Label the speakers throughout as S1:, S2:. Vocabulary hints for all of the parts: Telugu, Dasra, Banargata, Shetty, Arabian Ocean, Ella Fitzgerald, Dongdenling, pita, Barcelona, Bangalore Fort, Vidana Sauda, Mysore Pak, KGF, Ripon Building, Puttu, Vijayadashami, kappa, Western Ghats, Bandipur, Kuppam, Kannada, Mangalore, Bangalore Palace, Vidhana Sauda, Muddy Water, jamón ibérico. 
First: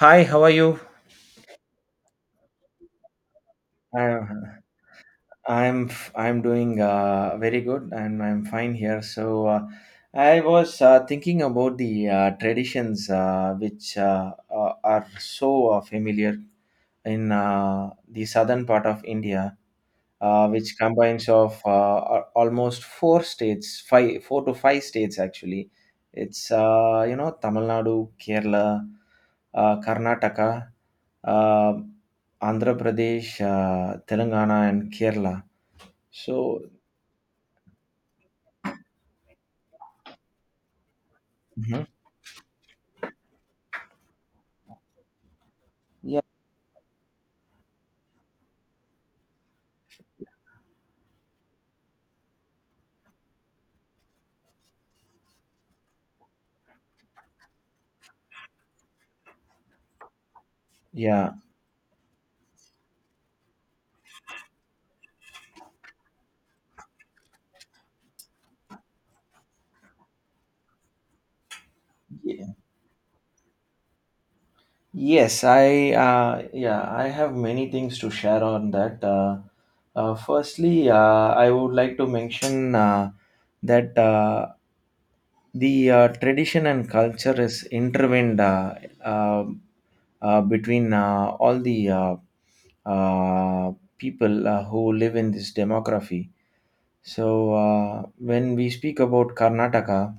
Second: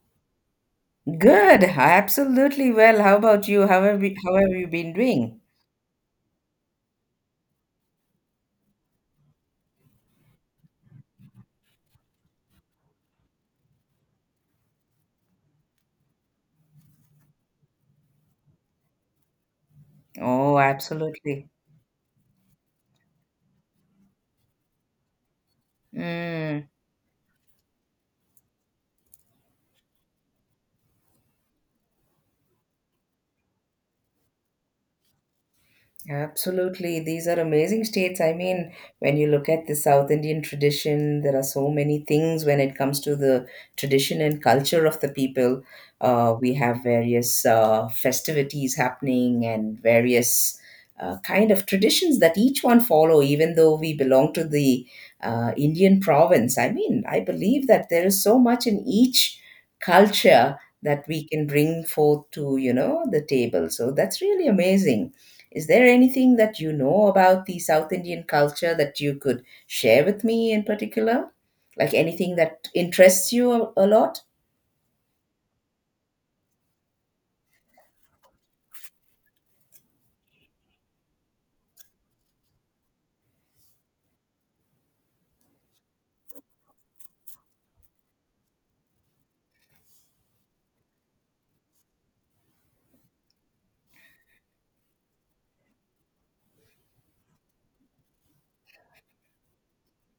S1: Hi, how are you?
S2: Good, absolutely well. How about you? How have you, how have
S1: I,
S2: you been doing?
S1: I'm doing very good and I'm fine here. So I was thinking about the traditions which are so familiar in the southern part of India.
S2: Oh,
S1: Which combines
S2: absolutely.
S1: of almost four states, five, four to five states actually. It's
S2: Mm.
S1: Tamil Nadu, Kerala, Karnataka, uh, Andhra Pradesh, Telangana, and Kerala. So.
S2: Absolutely. These are amazing states. I mean, when you look at the South Indian tradition, there are so
S1: Mhm.
S2: many things when it comes to the tradition and culture of the people.
S1: Yeah,
S2: We have various festivities happening and various kind of traditions that each one follow, even though we belong to the Indian province. I mean, I believe that there is so much in each culture that we
S1: yeah.
S2: can bring forth to, you know, the table. So that's really amazing. Is there anything that you know about the South Indian culture that you could share with me in particular? Like anything
S1: Ye-
S2: that interests you a lot?
S1: yes, I, yeah, I have many things to share on that. Firstly, I would like to mention that the tradition and culture is intertwined uh, between all the uh, people who live in this demography. So, when we speak about Karnataka,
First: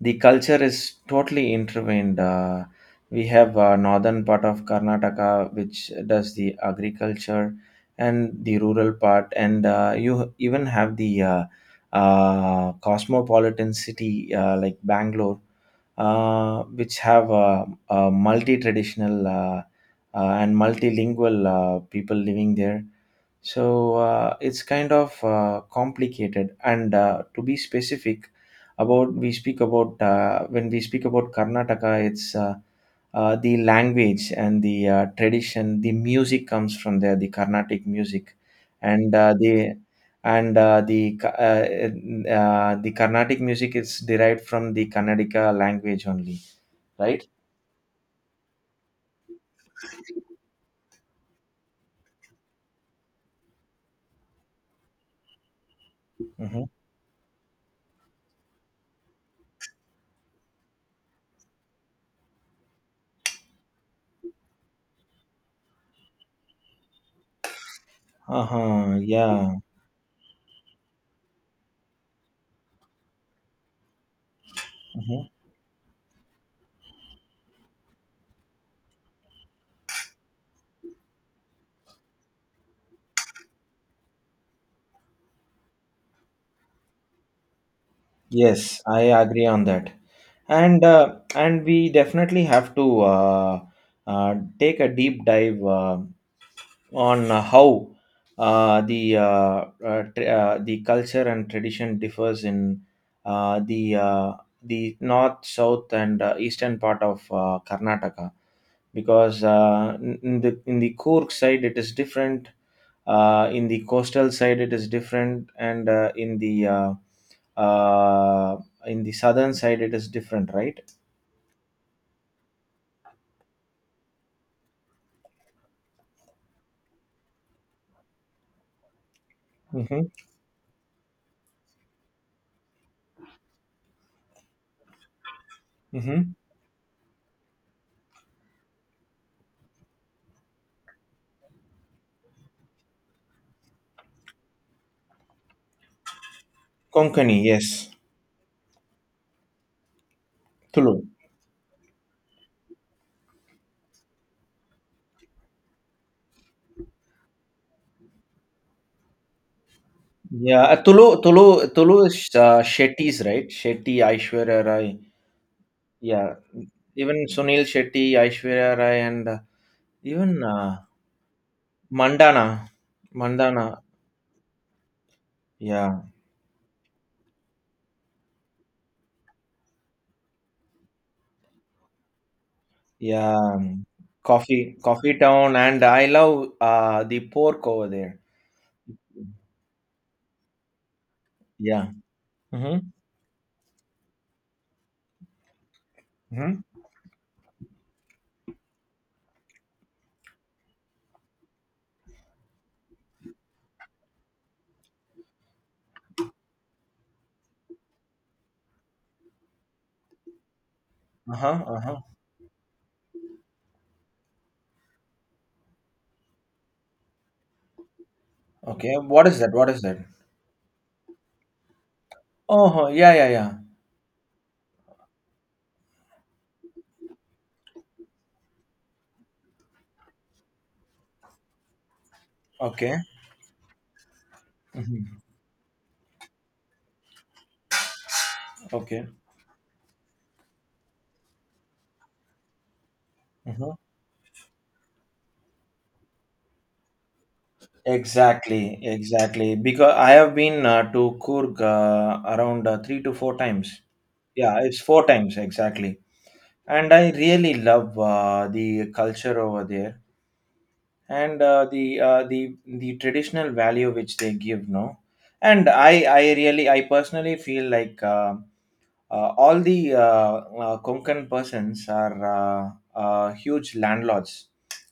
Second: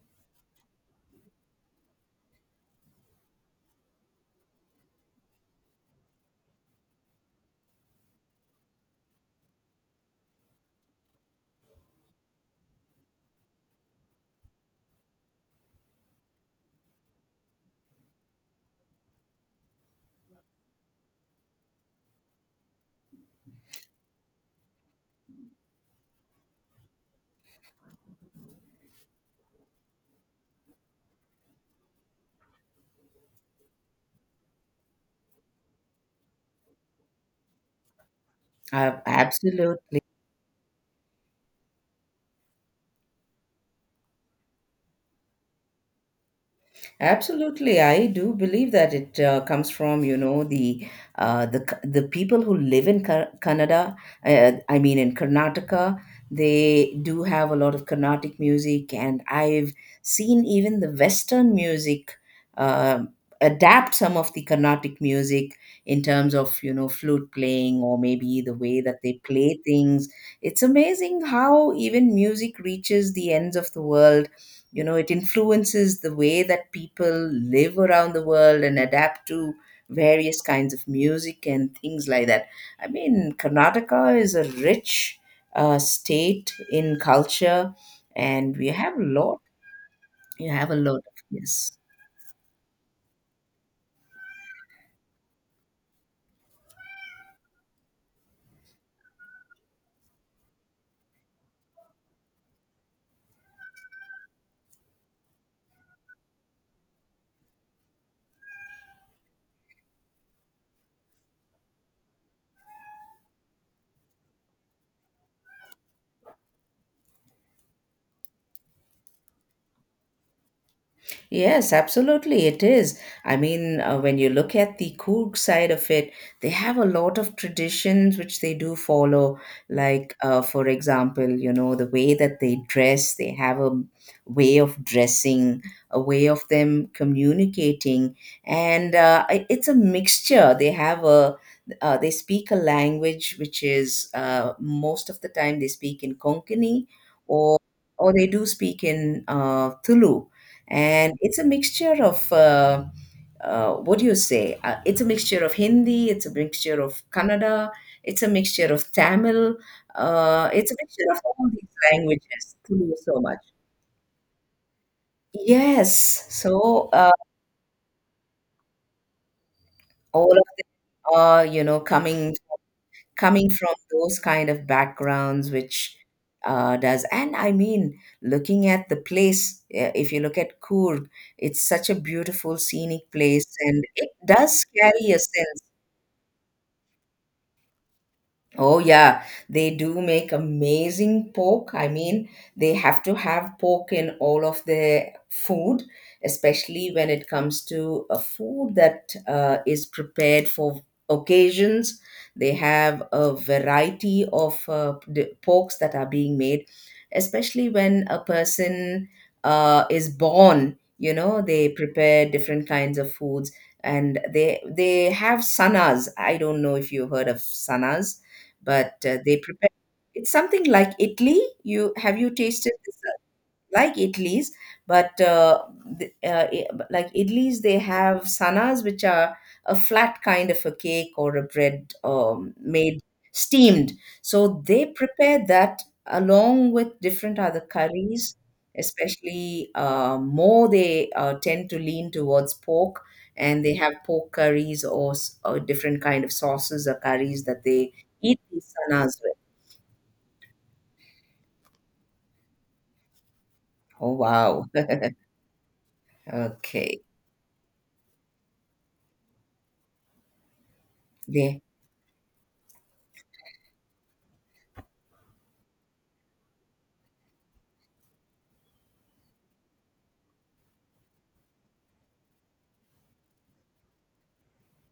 S1: the culture is totally intertwined. We have northern part of Karnataka which does the agriculture and the rural part, and you even have the cosmopolitan city like Bangalore, which have a multi-traditional and multilingual people living there, so it's kind of complicated. And to be specific, about we speak about when we speak about Karnataka, it's the language and the tradition. The music comes from there, the Carnatic music,
S2: Uh,
S1: and the
S2: absolutely.
S1: and the the Carnatic music is derived from the Kannadica language only, right?
S2: Absolutely, I do believe that it comes from, you know, the the people who live in Canada. I mean, in Karnataka,
S1: Mm-hmm.
S2: they do have a lot of Carnatic music, and I've seen even the Western music um adapt some of the Carnatic music in terms of, you know, flute playing or maybe
S1: Uh
S2: the way
S1: huh.
S2: that they
S1: Yeah.
S2: play things. It's amazing how even music reaches the ends of the world. You know, it
S1: Hmm.
S2: influences the way that people live around the world and adapt to various kinds of music and things like that. I mean, Karnataka is a rich state in culture, and we
S1: Yes,
S2: have
S1: I
S2: a lot.
S1: agree on that.
S2: You have a
S1: and
S2: lot
S1: uh,
S2: of,
S1: and
S2: yes.
S1: we definitely have to take a deep dive on how the tr the culture and tradition differs in uh, the uh, the north, south, and eastern part of Karnataka, because in the Coorg side it is different, in the coastal side it is different, and uh, in the southern side it is different, right?
S2: Yes, absolutely, it is. I mean, when you look at the Coorg side of it, they have a lot of traditions which they do follow.
S1: Mhm.
S2: Like, for example, you know, the way that they dress, they have a way of dressing, a way
S1: Mhm.
S2: of them communicating, and it's a mixture. They have a they speak a language which is most of the time they speak in Konkani,
S1: Konkani,
S2: or
S1: yes.
S2: or they do speak in Tulu,
S1: Tulu.
S2: and it's a mixture of what do you say? It's a mixture of Hindi, it's a mixture of Kannada, it's a mixture of Tamil, it's
S1: Yeah,
S2: a mixture of
S1: Tulu,
S2: all
S1: Tulu,
S2: these
S1: Tulu is
S2: languages. Telugu so
S1: Shetty's,
S2: much.
S1: right? Shetty, Aishwarya Rai.
S2: Yes,
S1: Yeah,
S2: so
S1: even Sunil Shetty, Aishwarya Rai, and
S2: all
S1: even
S2: of them are, you know, coming
S1: Mandana,
S2: coming
S1: Mandana.
S2: from those kind of backgrounds, which
S1: Yeah,
S2: does. And I mean looking at the place. If you look at Coorg, it's such a beautiful scenic
S1: yeah.
S2: place, and it does
S1: Coffee,
S2: carry
S1: Coffee
S2: a
S1: Town,
S2: sense.
S1: and I love the pork over there.
S2: Oh yeah, they do make amazing pork. I
S1: Yeah.
S2: mean, they
S1: Mm-hmm.
S2: have to have pork in all of their food,
S1: Mm-hmm.
S2: especially when it comes to a food that is prepared for occasions. They have a variety of porks that are being made, especially when a person is born. You know,
S1: Uh-huh.
S2: they
S1: Uh-huh.
S2: prepare different kinds of foods, and they have sanas. I don't know if you've heard of sanas, but
S1: Okay. What
S2: they
S1: is that?
S2: prepare
S1: What is that?
S2: it's something like Italy. You have you tasted
S1: Oh,
S2: this
S1: yeah, yeah, yeah.
S2: like idlis, but like idlis, they have sanas, which are a flat kind of a cake or a bread,
S1: Okay.
S2: made steamed. So they
S1: Mm-hmm.
S2: prepare that along with different other curries,
S1: Okay.
S2: especially more they tend to lean towards pork. And
S1: Mm-hmm.
S2: they have pork curries, or or different kind of sauces or curries that they eat these
S1: Exactly,
S2: sanas with.
S1: exactly. Because I have been to Kurg around three to four times.
S2: Oh
S1: Yeah,
S2: wow!
S1: it's four times exactly. And
S2: Okay,
S1: I really love the culture over there, and
S2: they,
S1: the the traditional value which they give. No, and I really I personally feel like all the Konkan persons are huge landlords.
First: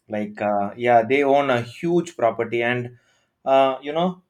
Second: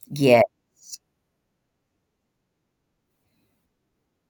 S1: Like
S2: yes.
S1: yeah, they own a huge property and uh, you know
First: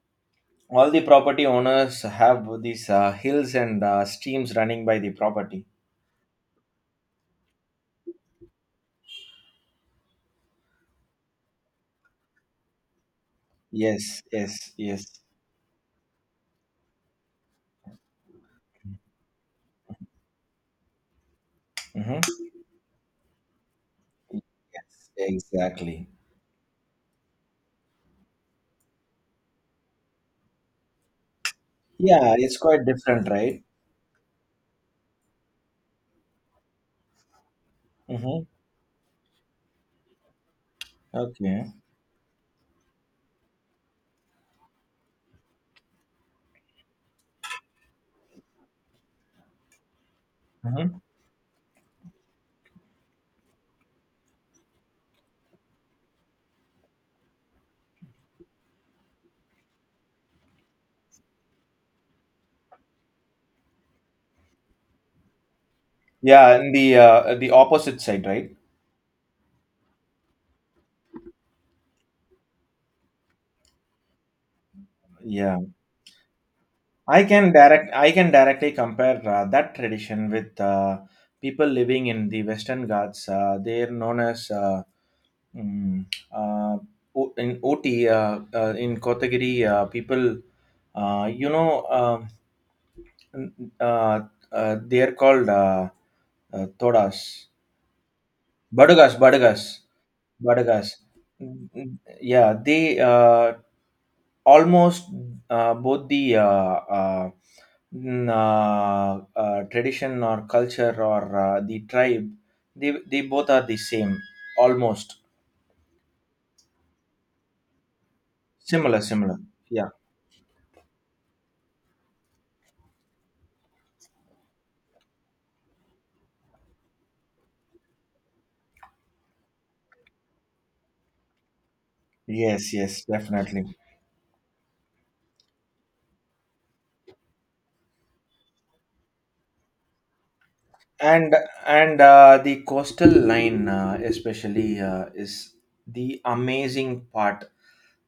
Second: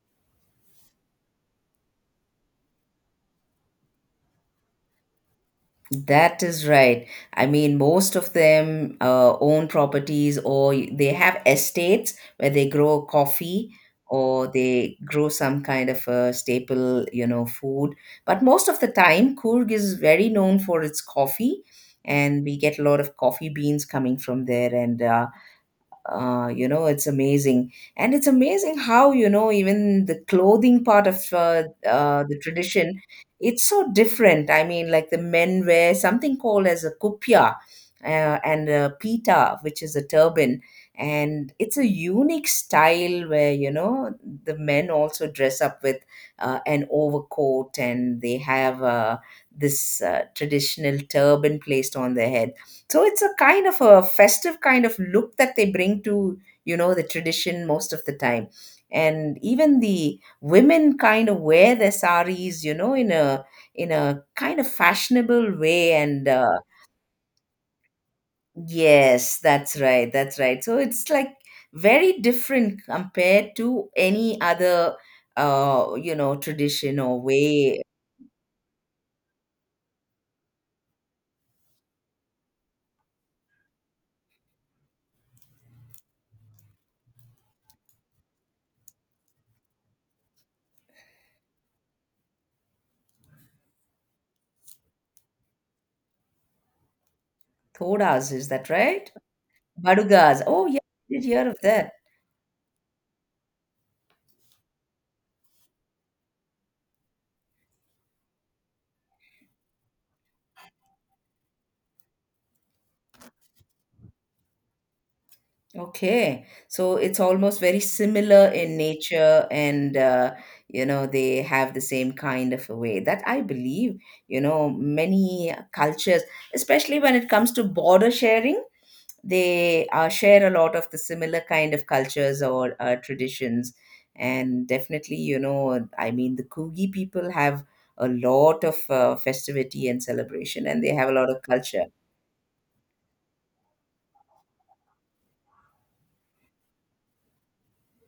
S1: all the property owners have these hills and streams running by the property.
S2: That is right. I mean, most of them own properties, or they have estates where they grow coffee
S1: Yes,
S2: or
S1: yes,
S2: they
S1: yes.
S2: grow some kind of a staple, you know, food. But most of the time, Coorg is very known for its coffee,
S1: Mm-hmm.
S2: and we get a lot of coffee beans coming from there. And
S1: Yes, exactly.
S2: you know it's amazing, and it's amazing how, you know, even the clothing part of
S1: Yeah,
S2: the
S1: it's quite
S2: tradition,
S1: different,
S2: it's
S1: right?
S2: so different. I mean, like the men wear something called as a kupia, uh,
S1: Mm-hmm.
S2: and a pita, which is a turban, and
S1: Okay.
S2: it's a unique style where, you know, the men also dress up with an overcoat, and they have this
S1: Mm-hmm.
S2: traditional turban placed on their head. So it's a kind of a festive kind of look that they bring to, you know, the tradition most of the time. And even the women kind of wear their saris, you know, in a kind of fashionable way. And
S1: Yeah, and the opposite side, right?
S2: yes, that's right, that's right. So it's like very different compared to any other,
S1: Yeah,
S2: you know, tradition or
S1: i can
S2: way.
S1: direct i can directly compare that tradition with people living in the Western Ghats. They're known as Mm. Uh, in OT, in Kotagiri, people, uh, you know, um, uh, they are called Todas,
S2: Thodas, is that right?
S1: Badugas, Badugas,
S2: Badugas. Oh yeah,
S1: Badugas.
S2: I did hear of that.
S1: Mm. Yeah, they almost both the uh, tradition or culture or the tribe, they both are the same, almost
S2: Okay, so it's almost very similar in
S1: similar.
S2: nature,
S1: Yeah.
S2: and you know they have the same kind of a way that I believe. You know, many cultures, especially when it comes to border sharing, they share a lot of the similar kind of cultures
S1: Yes,
S2: or
S1: yes,
S2: traditions,
S1: definitely.
S2: and definitely, you know, I mean, the Kugi people have a lot of festivity and celebration, and they have a lot
S1: And
S2: of culture.
S1: and the coastal line, especially, is the amazing part.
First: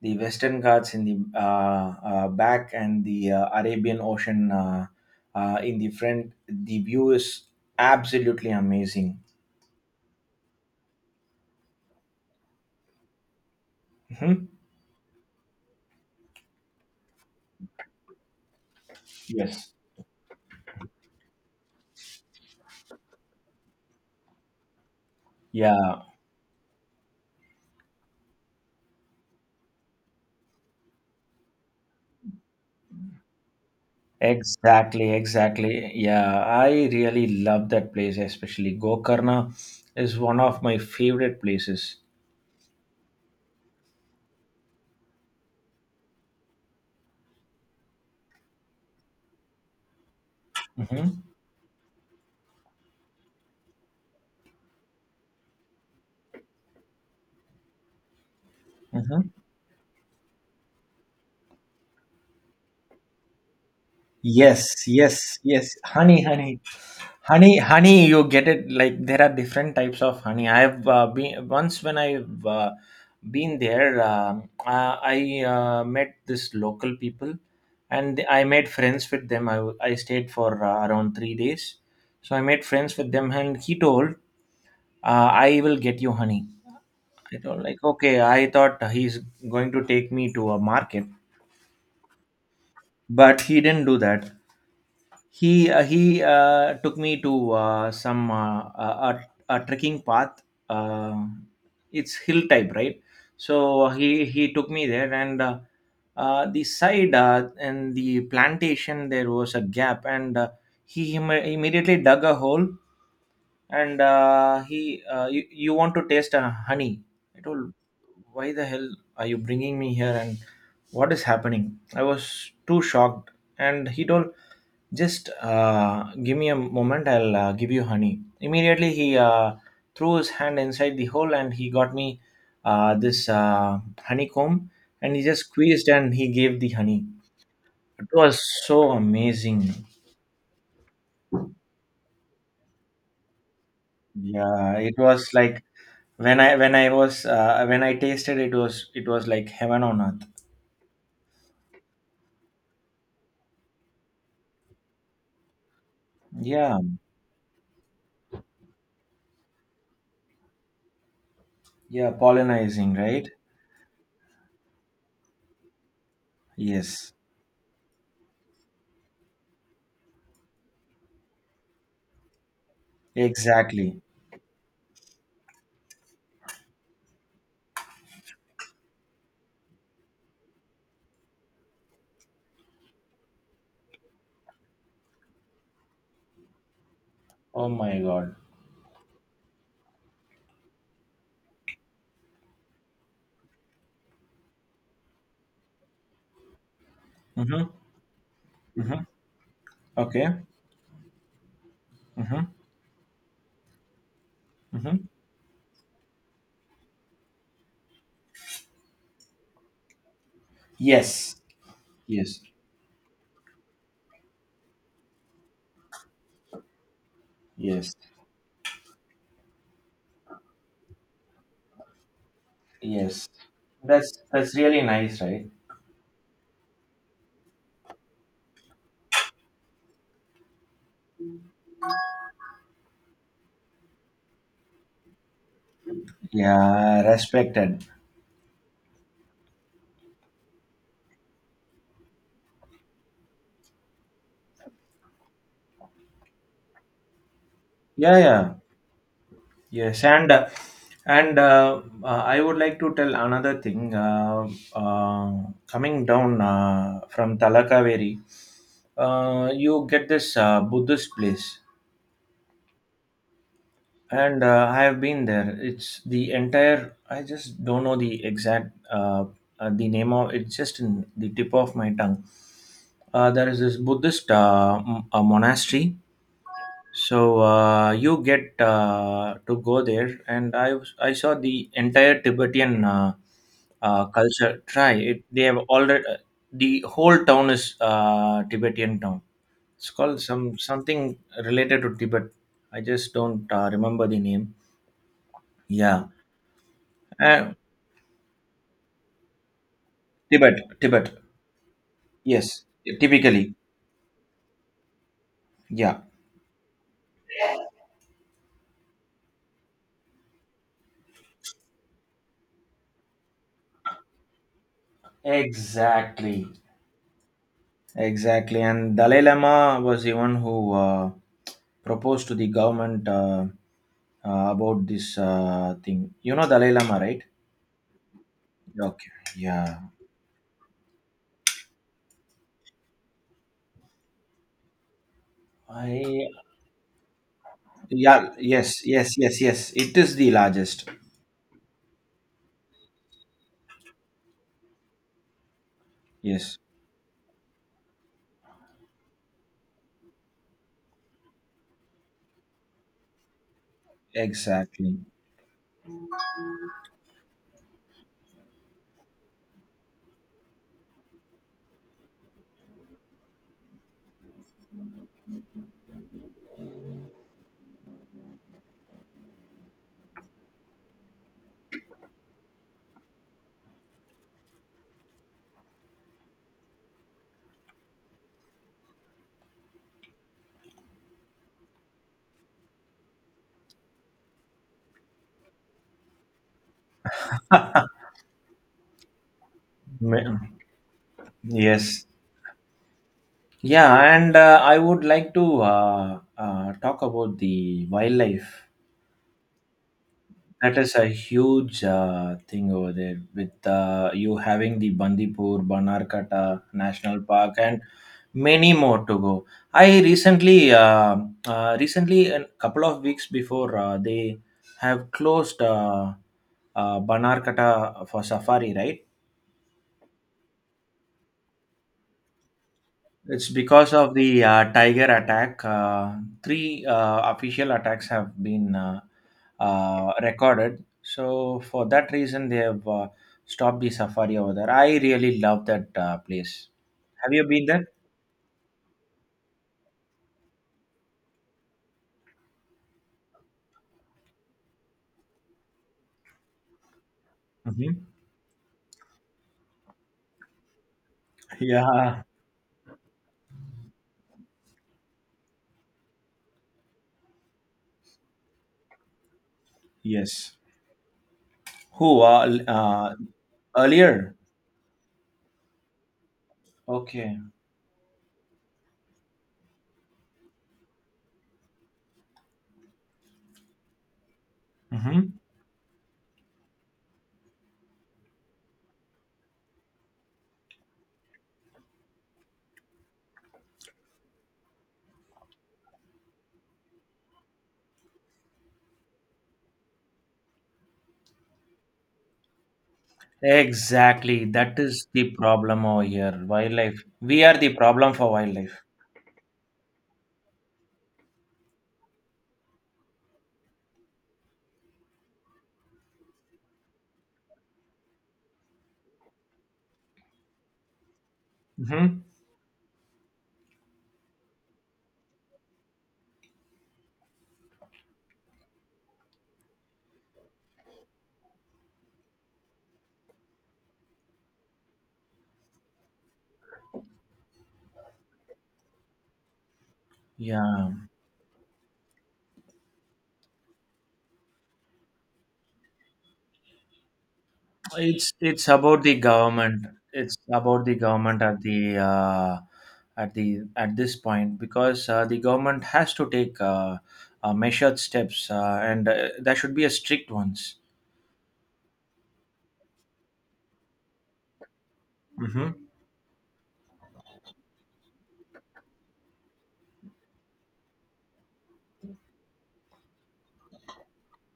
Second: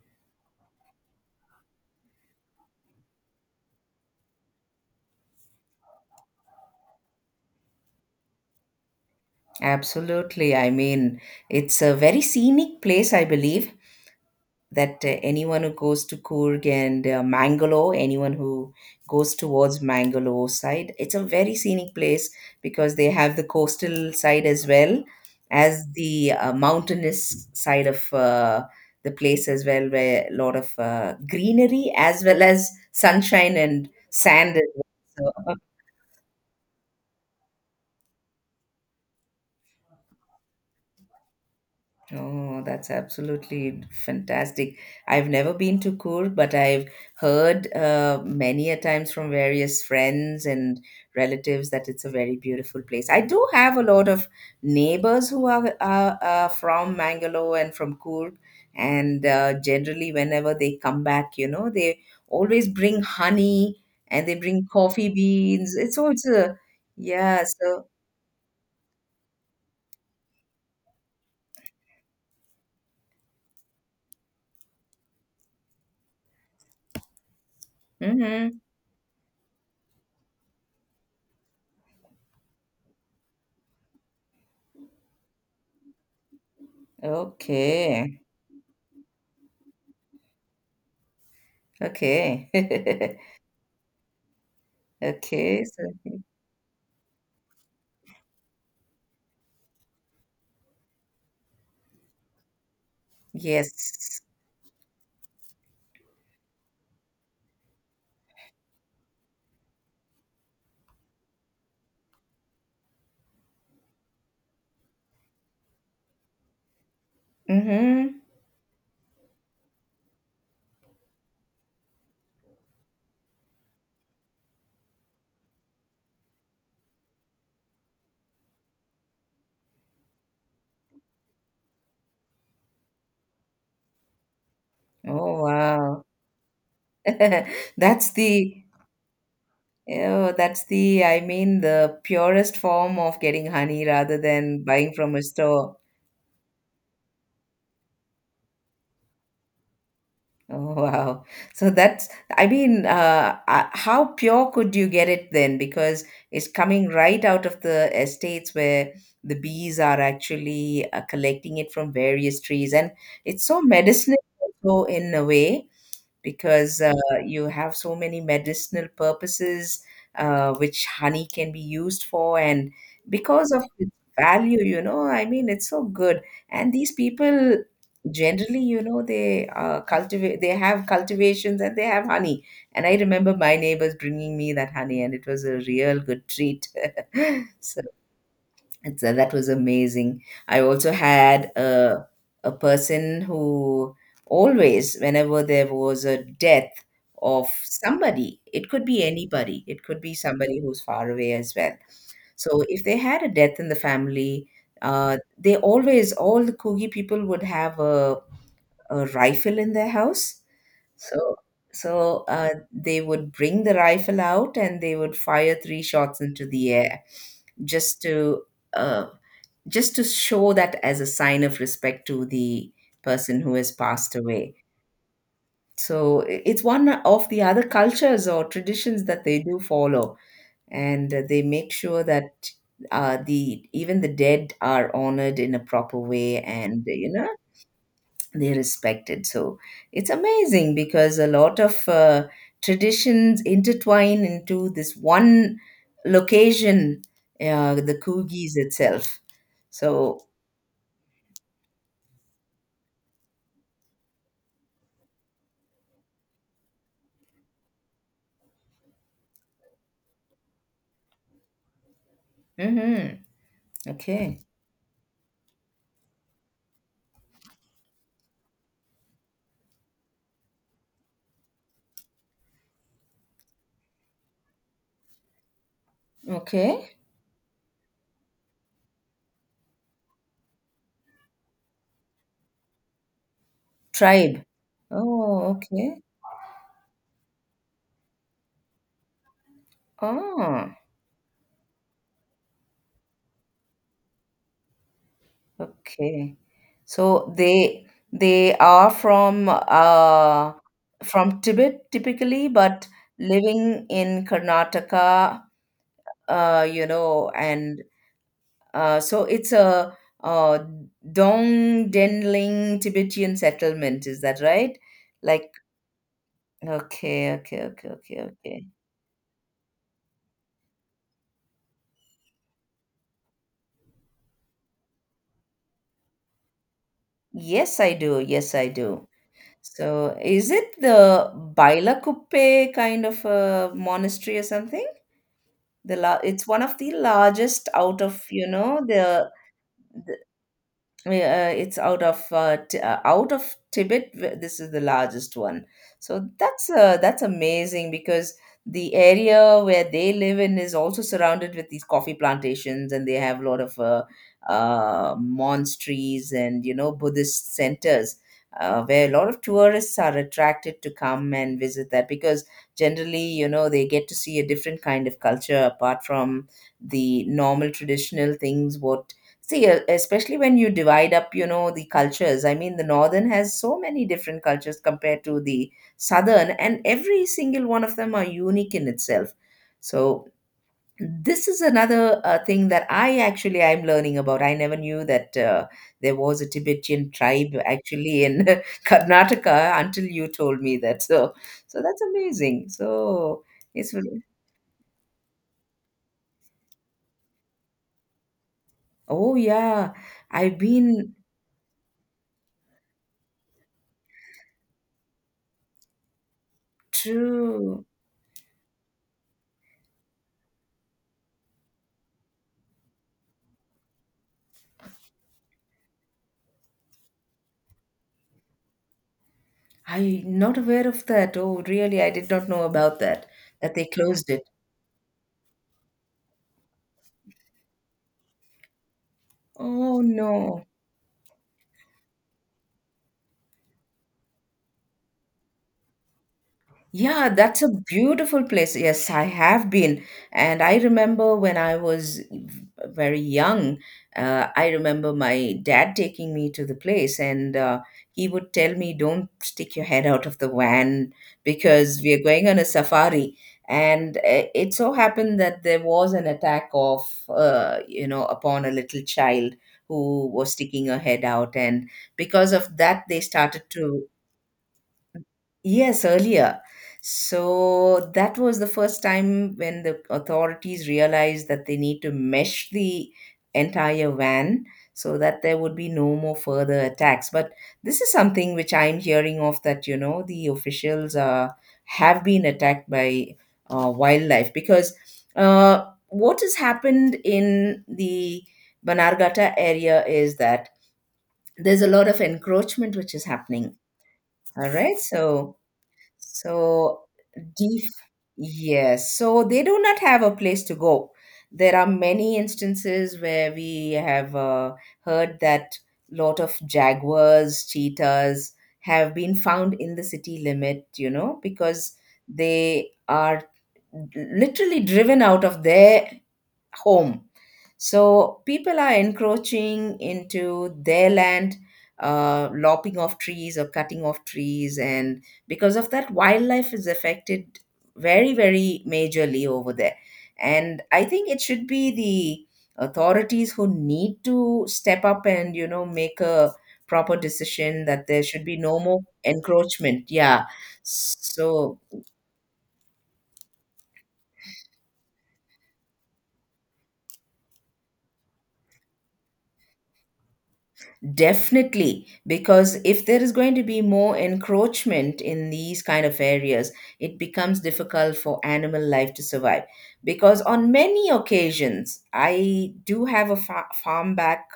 S1: The Western Ghats in the back, and the Arabian Ocean in the front. The view is absolutely amazing.
S2: Absolutely. I mean, it's a very scenic place, I believe,
S1: Mhm.
S2: that anyone who goes to Coorg and Mangalore, anyone who goes
S1: Yes.
S2: towards Mangalore side, it's a very scenic place because they have the coastal side as well as
S1: Yeah.
S2: the mountainous side of the place as well, where a lot of greenery as well as sunshine and sand as
S1: Exactly,
S2: well. So,
S1: exactly. Yeah, I really love that place, especially Gokarna is one of my favorite places.
S2: oh, that's absolutely fantastic. I've never been to Coorg, but I've heard many a times from various friends and
S1: Mm-hmm.
S2: relatives that it's a very beautiful place. I do have a lot of neighbors who are from Mangalore and from Coorg, and generally, whenever they come back, you know, they always bring honey and they bring
S1: Yes,
S2: coffee
S1: yes, yes.
S2: beans. It's
S1: Honey,
S2: also,
S1: honey,
S2: yeah,
S1: honey,
S2: so,
S1: honey. You get it. Like there are different types of honey. I've been once when I've been there. I met this local people, and I
S2: hmm,
S1: made friends with them. I stayed for around 3 days, so I made friends with them, and he told, "I will get you honey." I told like, "Okay."
S2: okay,
S1: I thought he's going to take me to a market,
S2: okay.
S1: but he didn't do that.
S2: Okay,
S1: he uh,
S2: so
S1: he uh, took me to some a trekking path. uh, it's hill type, right? So he
S2: yes.
S1: he took me there, and the side and the plantation, there was a gap, and immediately dug a hole, and he you want to taste honey, I told,
S2: Mm-hmm.
S1: "Why the hell are you bringing me here, and what is happening?" I was too shocked, and he told, "Just give me a moment, I'll give you honey." Immediately, he threw his hand inside the hole, and he got me this honeycomb, and he just
S2: Oh
S1: squeezed,
S2: wow.
S1: and he gave the honey. It
S2: That's
S1: was
S2: the
S1: so amazing.
S2: oh, that's the I mean the purest form of getting honey rather than
S1: Yeah,
S2: buying
S1: it
S2: from a
S1: was like
S2: store.
S1: when I was when I tasted, it was like heaven on earth.
S2: Oh wow. So that's I mean how pure could you get it then? Because it's
S1: Yeah,
S2: coming right out of the estates where the bees are actually collecting it from
S1: yeah,
S2: various trees, and
S1: pollinizing, right?
S2: it's so medicinal also in a way, because
S1: Yes,
S2: you have so many medicinal purposes which honey can be used for, and because of its
S1: exactly.
S2: value, you know, I mean it's so good, and these people generally, you know, they cultivate, they have cultivations and they have honey, and I remember my neighbors bringing me that honey, and it was a real good treat.
S1: Oh
S2: So
S1: my God.
S2: it's, that was amazing. I also had a person who always, whenever there was a death of
S1: Mm-hmm.
S2: somebody, it could be
S1: Mm-hmm.
S2: anybody, it could be
S1: Okay.
S2: somebody who's far away as well.
S1: Mm-hmm.
S2: So if they had a death in the family,
S1: Mm-hmm.
S2: they always, all the Kogi people would have a rifle in their house. So,
S1: Yes.
S2: so
S1: Yes,
S2: they would bring the rifle out, and they would fire three shots into the air,
S1: yes,
S2: just to uh, just to show that as a sign of respect to the
S1: yes.
S2: person who has passed
S1: that's
S2: away.
S1: that's really nice, right?
S2: So it's one of the other cultures or traditions that they do follow, and they make sure that the even the dead are honored in a proper way, and
S1: Yeah,
S2: you know
S1: respected.
S2: they respected. So it's amazing because a lot of traditions intertwine into this one location, the
S1: Yeah,
S2: Coogis
S1: yeah,
S2: itself.
S1: yes.
S2: So,
S1: And I would like to tell another thing. Uh, Coming down from Talakaveri, you get this Buddhist place.
S2: hmm, okay,
S1: And I have been there. It's the entire. I just don't know the exact the name of. It's just in the tip of my tongue. There is this Buddhist a monastery.
S2: okay,
S1: So you get to go there, and I saw the entire Tibetan
S2: tribe.
S1: culture. Try it. They
S2: Oh,
S1: have
S2: okay.
S1: already, the whole town is Tibetan town. It's called some
S2: Ah,
S1: something related to Tibet. I just don't remember the name. Yeah.
S2: okay. So
S1: Uh,
S2: they are
S1: Tibet.
S2: from Tibet typically,
S1: Yes,
S2: but
S1: typically.
S2: living in Karnataka,
S1: Yeah.
S2: you know, and so it's a uh, Dongdenling Tibetan settlement. Is that right? Like,
S1: Exactly.
S2: okay, okay, okay, okay,
S1: Exactly.
S2: okay.
S1: And Dalai Lama was the one who proposed to the government about this thing. You know Dalai Lama, right?
S2: Yes, I do. Yes, I do.
S1: Okay. Yeah.
S2: So is it the Bailakuppe kind of a monastery or something?
S1: I
S2: It's one of the largest out of,
S1: Yeah.
S2: you know,
S1: Yes. Yes.
S2: the
S1: Yes. Yes. It is the largest.
S2: it's out of out of Tibet. This is the largest one. So
S1: Yes.
S2: that's amazing because the area where they live in is also surrounded with these coffee plantations, and they have a lot of
S1: Exactly.
S2: monasteries and, you know, Buddhist centers. Where a lot of tourists are attracted to come and visit that, because generally, you know, they get to see a different kind of culture apart from the normal traditional things what. See, especially when you divide up, you know, the cultures. I mean, the northern has so many different cultures compared to the southern, and every single one of them are unique in itself. So this is another thing that I actually I'm learning about. I never knew that there was a Tibetan tribe actually in Karnataka until you
S1: Ma-
S2: told me that. So, so that's
S1: Yes.
S2: amazing. So it's
S1: Yeah.
S2: really-
S1: And I would like to talk about the wildlife.
S2: oh yeah, I've
S1: That is a
S2: been
S1: huge thing over there, with you having the Bandipur, Banarkata National Park, and
S2: true.
S1: many more to go. I recently, uh, Recently, a couple of weeks before, they have closed Banarkata for safari, right?
S2: I'm not aware of that. Oh, really? I did not know about that,
S1: It's
S2: that they
S1: because of
S2: closed
S1: the
S2: it.
S1: tiger attack. Three official attacks have been
S2: Oh, no.
S1: recorded. So for that reason, they have stopped the safari over there. I really love that place.
S2: Yeah,
S1: Have you
S2: that's
S1: been
S2: a
S1: there?
S2: beautiful place. Yes, I have been. And I remember when I was very young, I remember my dad taking me to the place, and
S1: Hmm.
S2: he would tell me, don't stick your head out of the van because we are
S1: Yeah.
S2: going on a safari. And it so happened that there was an attack of, upon a little child who was
S1: Yes.
S2: sticking her head out. And
S1: Who?
S2: because of that, they started to.
S1: Earlier.
S2: Yes, earlier.
S1: Okay.
S2: So that was the first time when the authorities realized that they need to mesh the entire van so
S1: Hmm.
S2: that there would be no more further attacks. But this is something which I'm hearing of, that, you know, the officials have been attacked by wildlife because what has happened in the Banargata area is that there's a lot of encroachment which is happening.
S1: Exactly.
S2: All
S1: That
S2: right.
S1: is the
S2: So
S1: problem over here.
S2: so,
S1: Wildlife. We are the
S2: def
S1: problem for wildlife.
S2: yes, so they do not have a place to go. There are many instances where we have heard that lot of jaguars, cheetahs have been found in the city limit, you know, because
S1: Hmm.
S2: they are literally driven out of their home. So people are encroaching into their land, lopping off trees or cutting off trees, and because of that, wildlife is affected very, very majorly over there. And
S1: Yeah.
S2: I think it should be the authorities who need to step up, and you know, make a proper decision that there
S1: It's
S2: should be
S1: it's
S2: no more
S1: about the government.
S2: encroachment.
S1: It's
S2: Yeah.
S1: about the government at
S2: So
S1: the at this point, because the government has to take measured steps, and there should be a strict ones.
S2: definitely, because if there is going to be more encroachment in
S1: Hmm.
S2: these kind of areas, it becomes difficult for animal life to survive. Because on many occasions, I do have a farm back.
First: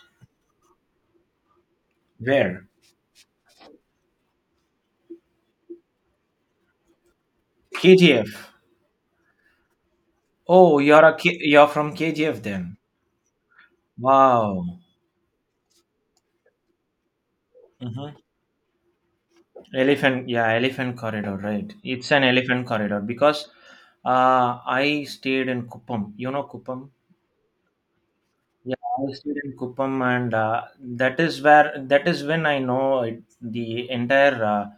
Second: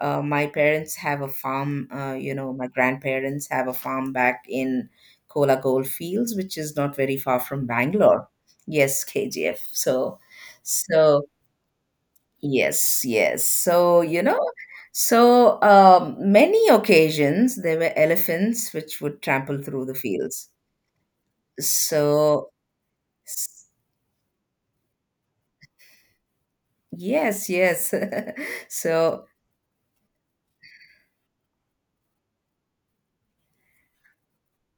S2: My parents have a farm, my
S1: Where?
S2: grandparents have a farm back in Kola Gold Fields, which is not very far from Bangalore.
S1: KGF?
S2: Yes, KGF. So,
S1: Oh,
S2: so
S1: You're from KGF then?
S2: yes, yes. So, you know,
S1: Wow.
S2: so many occasions there were
S1: Hmm.
S2: elephants which would trample through the
S1: Elephant,
S2: fields.
S1: yeah, elephant corridor, right? It's an
S2: So,
S1: elephant corridor, because
S2: s-
S1: I stayed in Kuppam. You know Kuppam?
S2: yes, yes.
S1: Yeah, I
S2: So,
S1: stayed in Kuppam, and that is when I know it, the entire uh,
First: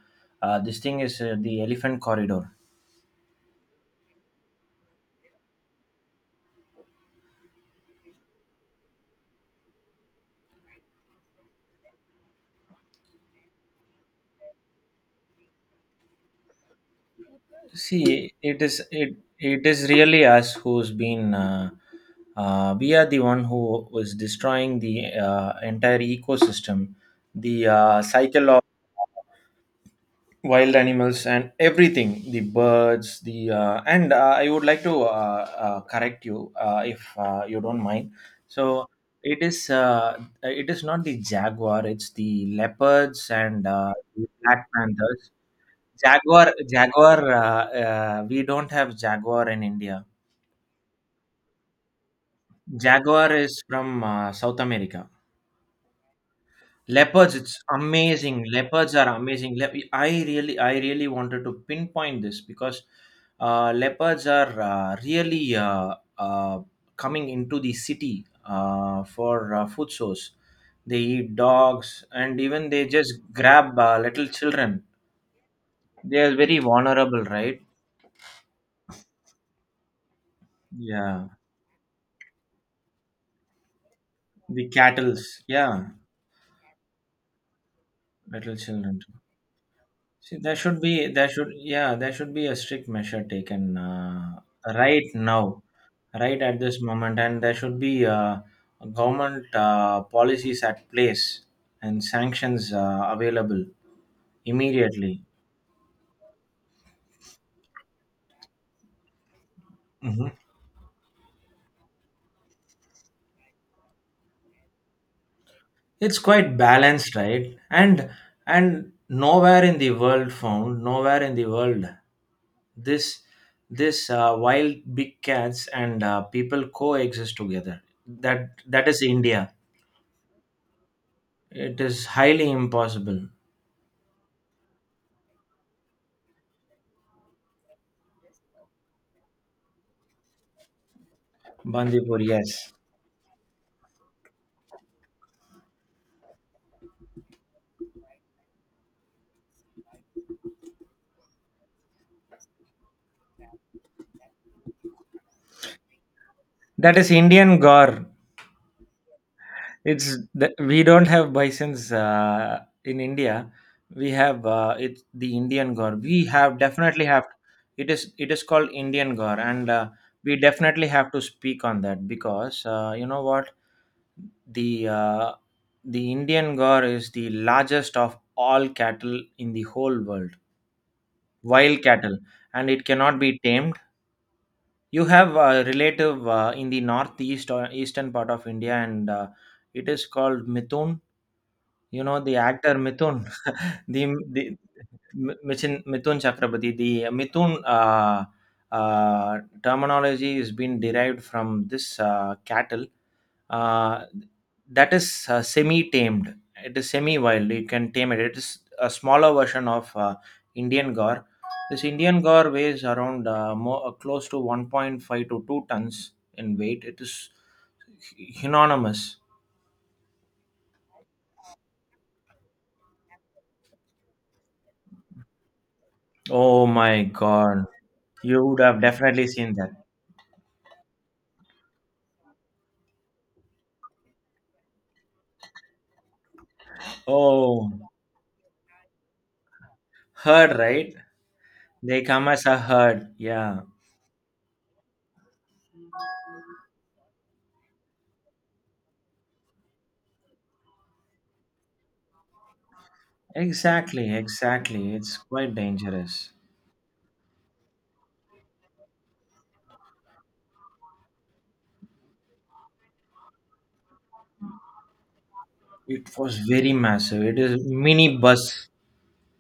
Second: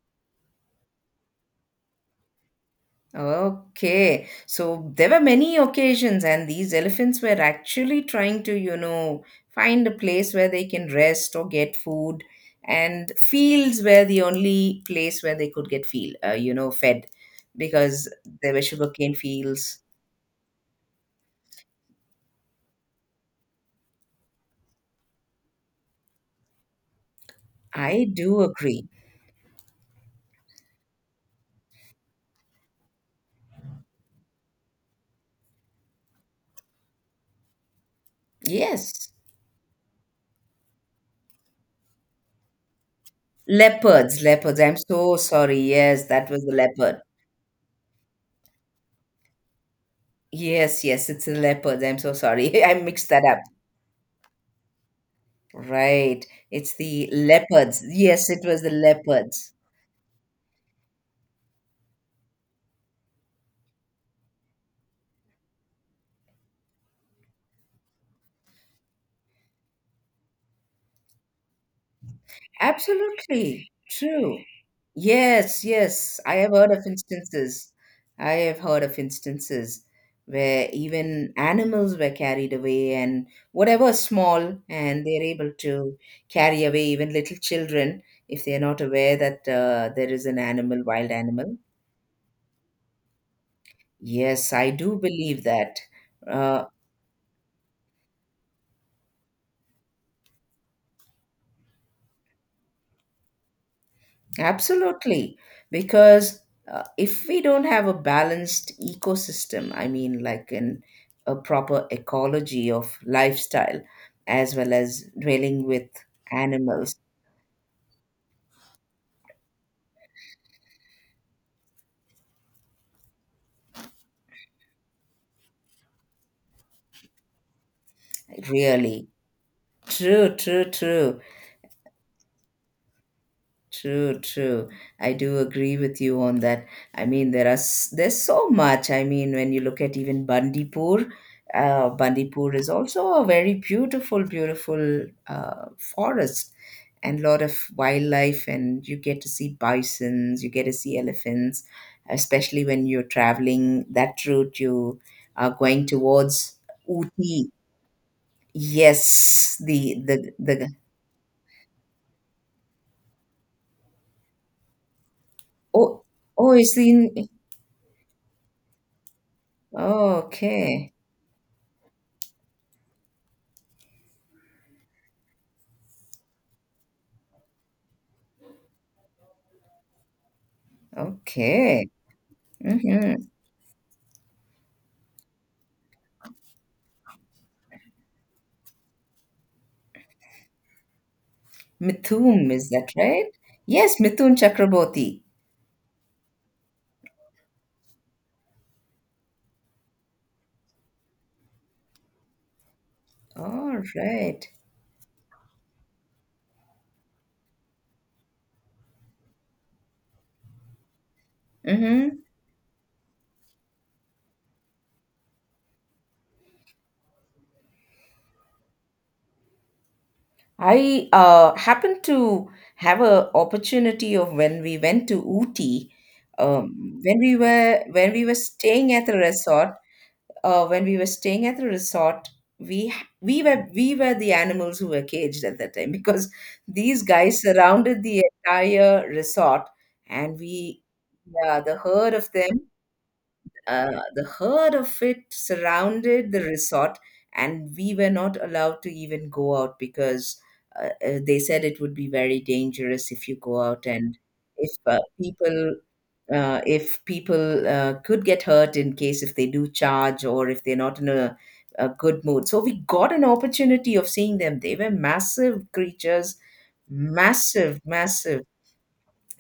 S1: uh, this thing is the elephant corridor.
S2: okay. So, there were many occasions, and these elephants were actually trying to, you know, find a place where they can rest or get food. And fields were the only place where they could get feel, fed because
S1: See,
S2: there
S1: it
S2: were
S1: is
S2: sugarcane
S1: it it
S2: fields.
S1: is really us who's been. We are the one who was destroying the entire ecosystem, the
S2: I do
S1: cycle of
S2: agree.
S1: wild animals and everything, the birds, the and I would like to correct you, if you don't mind. So
S2: Yes.
S1: it is uh, it is not the jaguar, it's the leopards and
S2: Leopards,
S1: the
S2: leopards.
S1: black
S2: I'm so
S1: panthers.
S2: sorry. Yes, that was
S1: Jaguar
S2: the leopard.
S1: jaguar We don't have jaguar in India.
S2: Yes, yes, it's the leopards. I'm so sorry. I mixed that
S1: Jaguar
S2: up.
S1: is from South America.
S2: Right. It's the
S1: Leopards, it's
S2: leopards. Yes,
S1: amazing.
S2: it was the
S1: Leopards are
S2: leopards.
S1: amazing. I really wanted to pinpoint this, because leopards are really coming into the city for food source. They eat dogs, and even they just
S2: Absolutely
S1: grab little
S2: true.
S1: children.
S2: Yes,
S1: They
S2: yes.
S1: are
S2: I have
S1: very
S2: heard of
S1: vulnerable, right?
S2: instances. I have heard of instances where
S1: Yeah,
S2: even animals were carried away, and whatever small,
S1: the
S2: and they're
S1: cattles,
S2: able
S1: yeah,
S2: to carry away even little children if
S1: little
S2: they're not
S1: children.
S2: aware that there is
S1: See,
S2: an
S1: there should
S2: animal,
S1: be
S2: wild
S1: there should
S2: animal.
S1: yeah, there should be a strict measure taken
S2: Yes, I do
S1: right
S2: believe
S1: now,
S2: that.
S1: right at
S2: Uh,
S1: this moment, and there should be government policies at place and sanctions available immediately.
S2: Absolutely. Because if we don't have a balanced ecosystem, I mean,
S1: Mhm.
S2: like in a proper ecology of lifestyle, as well as dwelling with
S1: It's quite
S2: animals,
S1: balanced, right? And nowhere in the world found, nowhere in the world this this wild big cats and people coexist together. That is
S2: really.
S1: India.
S2: True, true, true.
S1: It is highly impossible.
S2: True, true. I do agree with you on that. I mean, there are there's so much. I mean, when you look at even Bandipur,
S1: Bandipur, yes.
S2: Bandipur is also a very beautiful, beautiful forest and lot of wildlife, and you get to see bisons, you get to see elephants, especially when you're traveling that route. You are going towards
S1: That is
S2: Ooty.
S1: Indian gar.
S2: Yes, the
S1: It's
S2: the
S1: the,
S2: the.
S1: we don't have bisons in India. We have it's the Indian gore.
S2: Oh,
S1: We
S2: oh,
S1: have
S2: it's
S1: definitely have
S2: in.
S1: it is called Indian gore, and
S2: Oh,
S1: we definitely
S2: okay.
S1: have to speak on that because you know what, the uh, the Indian gore is the largest of all cattle in the whole world, wild
S2: Okay.
S1: cattle, and it
S2: Mm-hmm.
S1: cannot be tamed. You have a relative in the northeast or eastern part of India, and it is called Mithun. You know, the
S2: Mithun, is
S1: actor
S2: that
S1: Mithun,
S2: right? Yes,
S1: the
S2: Mithun
S1: the
S2: Chakraborty.
S1: Mi Michin Mithun Chakrabarty, the Mithun, uh, terminology is been derived from this cattle,
S2: All
S1: uh,
S2: right.
S1: that is semi-tamed. It is semi-wild. You can tame it. It is a smaller version of Indian Gaur. This
S2: Mm-hmm.
S1: Indian Gaur weighs around close to 1.5 to 2 tons in weight. It is enormous.
S2: I happened to have a opportunity of when we went to Ooty,
S1: Oh my God.
S2: when we were
S1: You would have
S2: staying at the
S1: definitely seen that.
S2: resort. When we were staying at the resort, we we were the animals who were caged at that time because these guys
S1: Oh,
S2: surrounded the entire resort, and
S1: herd,
S2: we,
S1: right?
S2: yeah, the
S1: They
S2: herd
S1: come
S2: of
S1: as a
S2: them.
S1: herd. Yeah,
S2: The herd of it surrounded the resort, and we were not allowed to even go out because they said it would be very dangerous if you go out.
S1: exactly,
S2: And if
S1: exactly. It's quite
S2: people,
S1: dangerous.
S2: if people could get hurt in case if they do charge or if they're not in a good mood. So we got an opportunity of seeing them. They were massive
S1: It
S2: creatures,
S1: was very massive. It is
S2: massive,
S1: mini
S2: massive.
S1: bus,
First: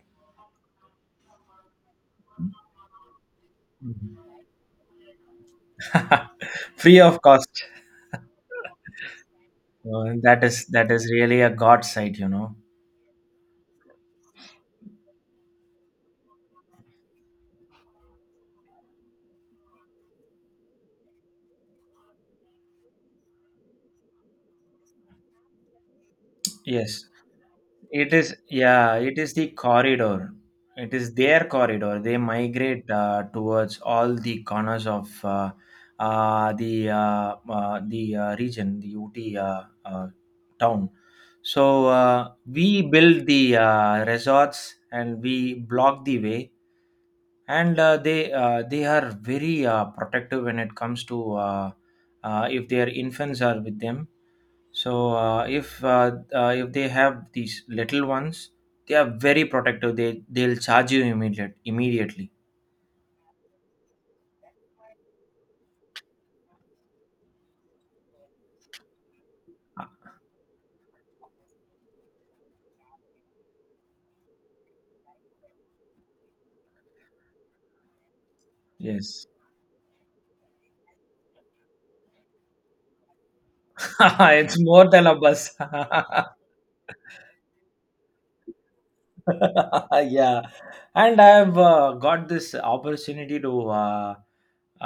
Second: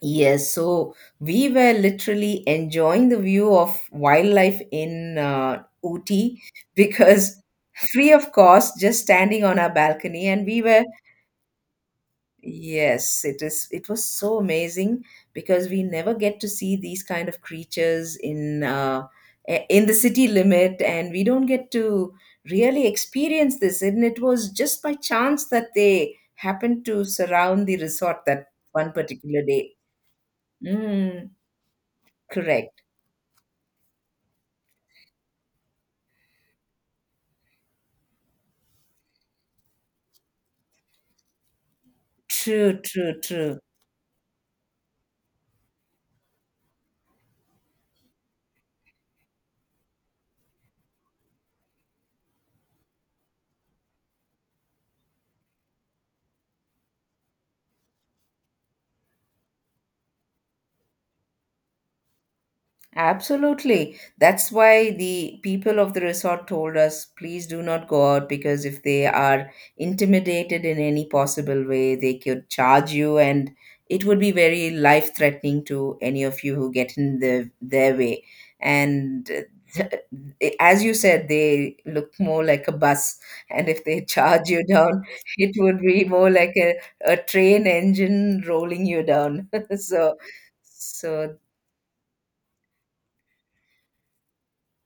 S2: Yes, so we were literally enjoying the view of wildlife in Ooty
S1: free of
S2: because
S1: cost.
S2: free of cost, just standing on our balcony,
S1: That
S2: and we
S1: is
S2: were,
S1: that is really a god sight.
S2: yes, it is, it was so amazing because we never get to see these kind of creatures in in the city limit, and we don't get to really experience this. And it was just by chance that they happened to
S1: Yes.
S2: surround the
S1: It
S2: resort
S1: is,
S2: that one
S1: yeah, it is
S2: particular
S1: the
S2: day.
S1: corridor. It is
S2: Mm.
S1: their corridor. They
S2: Correct.
S1: migrate towards all the corners of the region, the UT town. So
S2: True,
S1: we
S2: true,
S1: build the
S2: true.
S1: resorts and we block the way, and they are very protective when it comes to if their infants are with them, so if they have these little ones, they are very protective. They'll charge you immediately.
S2: Absolutely. That's why the people of the resort told us, please do not go out because if they are
S1: Ah.
S2: intimidated in any possible way, they could charge you, and it would be very life threatening to any of you who get in the, their way.
S1: Yes.
S2: And uh, as you said, they look more like a bus. And if they charge
S1: It's
S2: you
S1: more
S2: down,
S1: than a bus.
S2: it would be more like a train engine rolling you down. so,
S1: Yeah, and
S2: so.
S1: I've got this opportunity to uh,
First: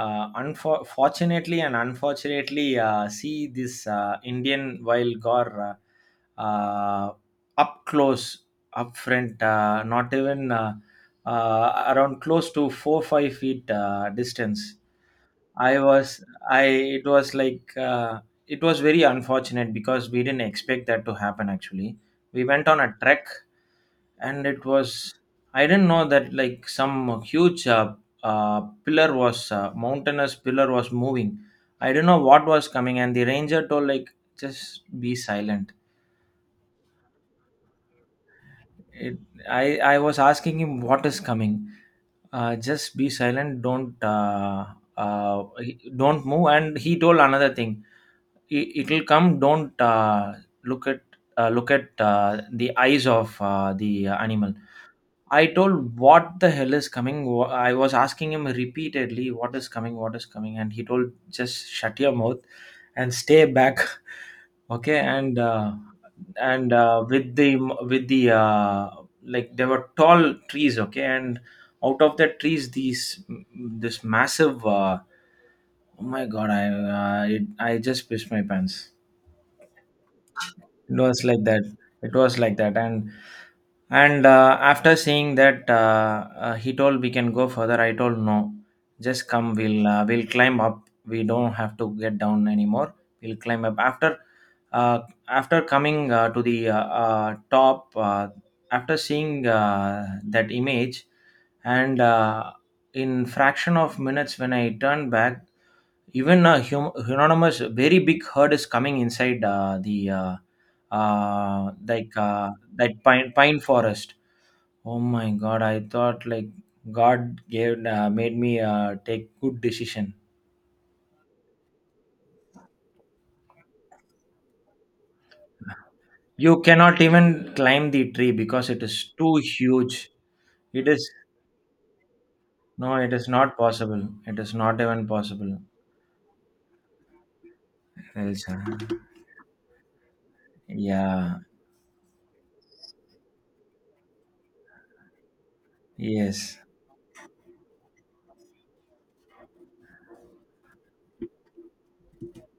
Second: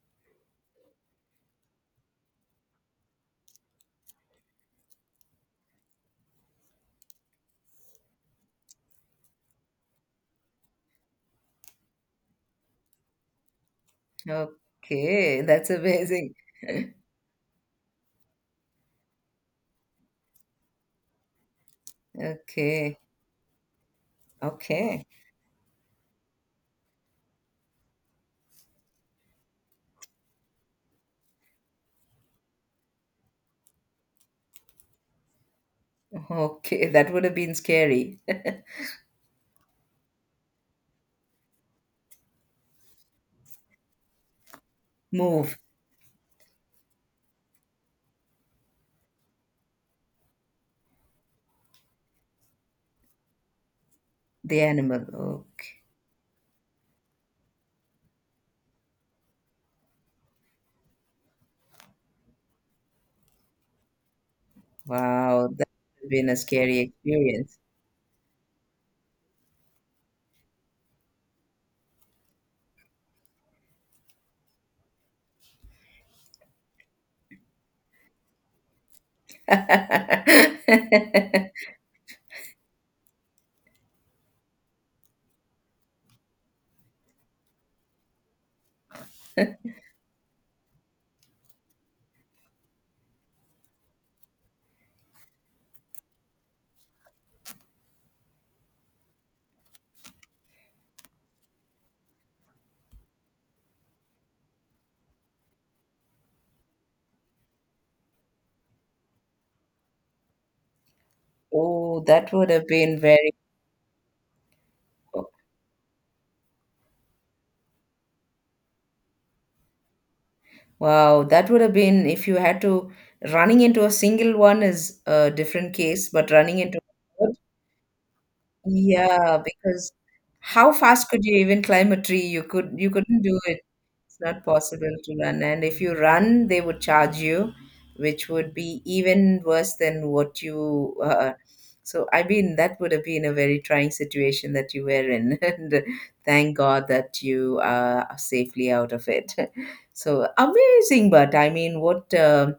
S1: uh, unfor- fortunately and unfortunately see this Indian wild gore, up close, up front, not even around close to 4-5 feet distance.
S2: Okay, that's
S1: I was
S2: amazing.
S1: I It was like, it was very unfortunate because we didn't expect that to happen actually. We went on a
S2: Okay,
S1: trek, and it
S2: okay,
S1: was I didn't know that like some huge pillar was, mountainous pillar was moving. I didn't know what was coming, and the ranger told like, just be silent.
S2: okay. That would have been scary.
S1: It, i i was asking him, what is coming? Just be silent, don't
S2: Move
S1: don't move. And he told another thing: it'll come, don't look at look at the eyes of the animal.
S2: the animal.
S1: I
S2: Okay.
S1: told, what the hell is coming? I was asking him repeatedly, what is coming, what is coming? And he told, just shut your mouth and stay back. Okay. And
S2: Wow, that
S1: uh,
S2: would have been a
S1: and
S2: scary
S1: uh, with the,
S2: experience.
S1: with the uh, like there were tall trees, okay, and out of the trees, these this massive, oh my god! I just pissed my pants. It was like that, it was like that. And after saying that, he told we can go further. I told, no, just come, we'll climb up, we don't have to get down anymore. We'll climb up after, uh, after coming to the, top, after seeing that image. And in fraction of minutes, when I turned back, even a anonymous very big herd is coming inside the
S2: Oh,
S1: like
S2: that would have
S1: that
S2: been very
S1: pine forest. Oh
S2: cool.
S1: my god, I thought like god gave, made me take good decision.
S2: Wow, that would have been, if you had to, running into a single one is a different case, but running
S1: You
S2: into
S1: cannot
S2: a herd,
S1: even climb the tree because it is too
S2: yeah, because
S1: huge.
S2: how
S1: It
S2: fast
S1: is
S2: could you even climb a tree? You could, you
S1: No, it
S2: couldn't
S1: is
S2: do
S1: not
S2: it.
S1: possible,
S2: It's
S1: it
S2: not
S1: is not
S2: possible
S1: even
S2: to run.
S1: possible.
S2: And if you run, they would charge you, which would
S1: Elsa.
S2: be even worse than what you.
S1: Yeah.
S2: So, I mean, that would have been a very trying situation that you were in. And thank
S1: Yes.
S2: God that you are safely out of it. So amazing, but I mean, what. Um,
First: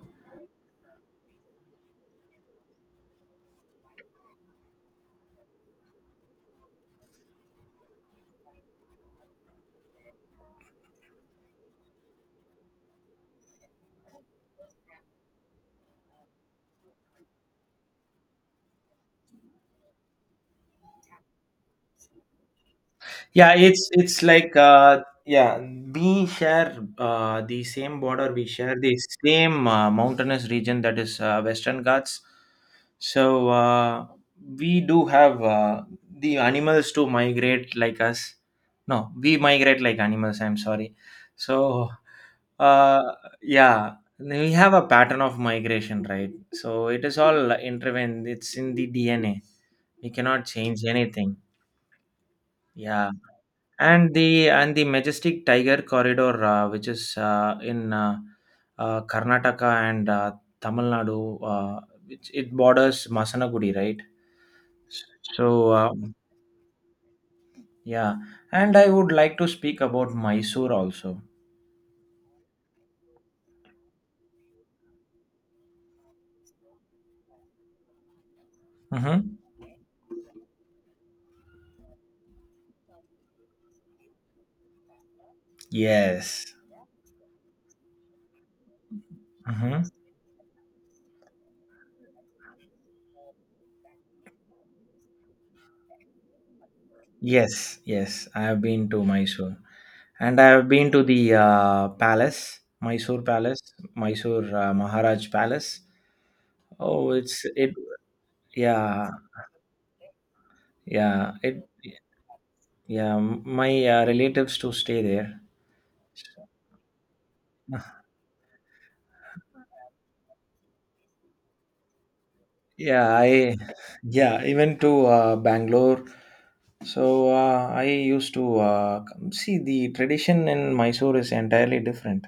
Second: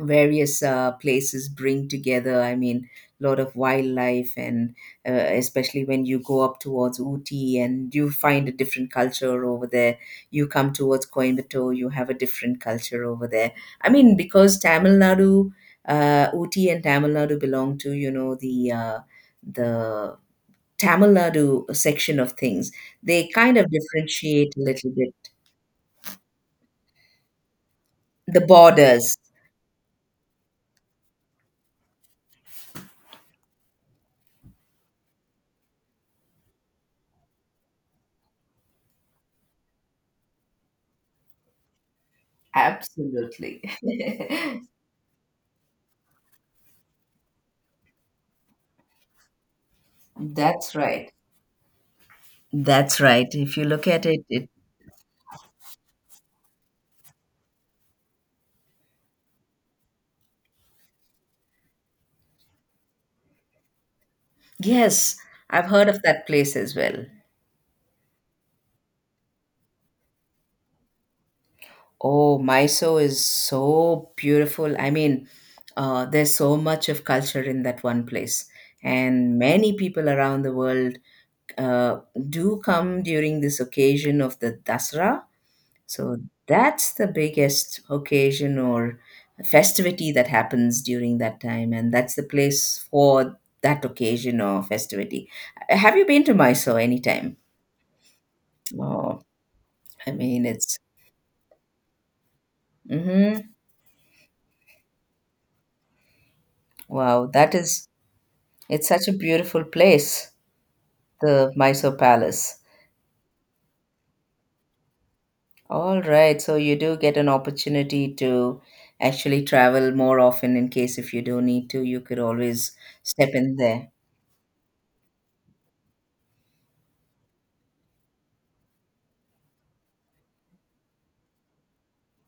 S2: various places bring together, I mean, a lot of wildlife, and especially when you go up towards Uti, and you find a different culture over there. You come towards Coimbatore, you have a different culture over there. I mean, because Tamil Nadu, Uti and Tamil Nadu belong to, you know, the Tamil Nadu section of things. They
S1: Yeah,
S2: kind of
S1: it's
S2: differentiate
S1: like
S2: a little bit,
S1: yeah, we share the same border.
S2: the
S1: We share the
S2: borders,
S1: same mountainous region, that is Western Ghats. So uh we do have the animals to migrate like us. No, we migrate like animals, I'm sorry. So uh
S2: absolutely.
S1: yeah, we have a pattern of migration, right? So it is all intervened, it's in the DNA. We cannot
S2: That's
S1: change
S2: right.
S1: anything.
S2: That's
S1: Yeah,
S2: right. If you look at it, it.
S1: and the majestic tiger corridor, which is in, Karnataka and Tamil Nadu, uh, which it borders Masanagudi, right?
S2: Yes, I've
S1: So
S2: heard of
S1: um,
S2: that place as well.
S1: yeah, and I would like to speak about Mysore also.
S2: Oh, Mysore is so beautiful. I mean, there's so much of culture in that one place.
S1: Mm-hmm.
S2: And many people around the world uh, do come during this occasion of the Dasra. So
S1: Yes.
S2: that's the biggest occasion or
S1: Mm-hmm.
S2: festivity that happens during that time. And that's the place for that occasion or festivity. Have you been to Mysore anytime?
S1: Yes, yes, I have been to
S2: Oh,
S1: Mysore,
S2: I
S1: and
S2: mean,
S1: I have
S2: it's,
S1: been to the palace, Mysore
S2: hmm,
S1: Palace, Mysore Maharaj Palace. Oh,
S2: wow,
S1: it's
S2: that
S1: it
S2: is, it's such
S1: yeah.
S2: a beautiful place,
S1: Yeah,
S2: the
S1: it.
S2: Mysore Palace.
S1: Yeah, my relatives to stay there.
S2: All right, so you do get an opportunity to actually travel more often. In case if you do need to, you could always
S1: Yeah,
S2: step in
S1: I.
S2: there.
S1: Yeah, even to Bangalore. So I used to see, the tradition in Mysore is entirely different.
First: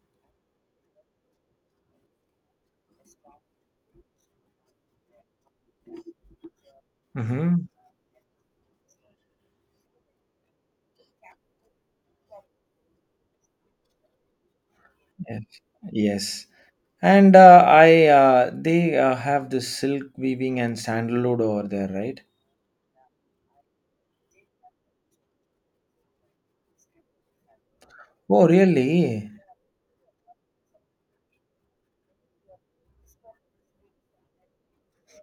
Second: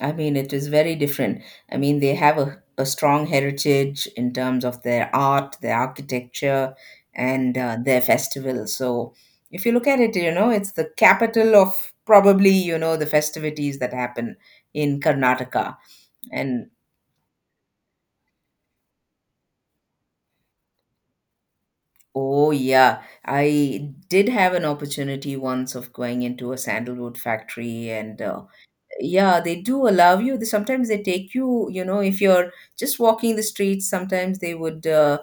S2: I mean, it is very different. I mean, they have a strong heritage in terms of their art, their architecture,
S1: Mm-hmm.
S2: and their festival. So, if you look at it, you know, it's the capital of probably, you know, the festivities that happen in
S1: Yes.
S2: Karnataka.
S1: Yes.
S2: And
S1: And I they have this silk weaving and sandalwood over there, right?
S2: oh, yeah, I did have an opportunity once of going into a sandalwood factory, and
S1: Oh, really?
S2: yeah, they do allow you, they, sometimes they take you, you know, if you're just walking the streets, sometimes uh,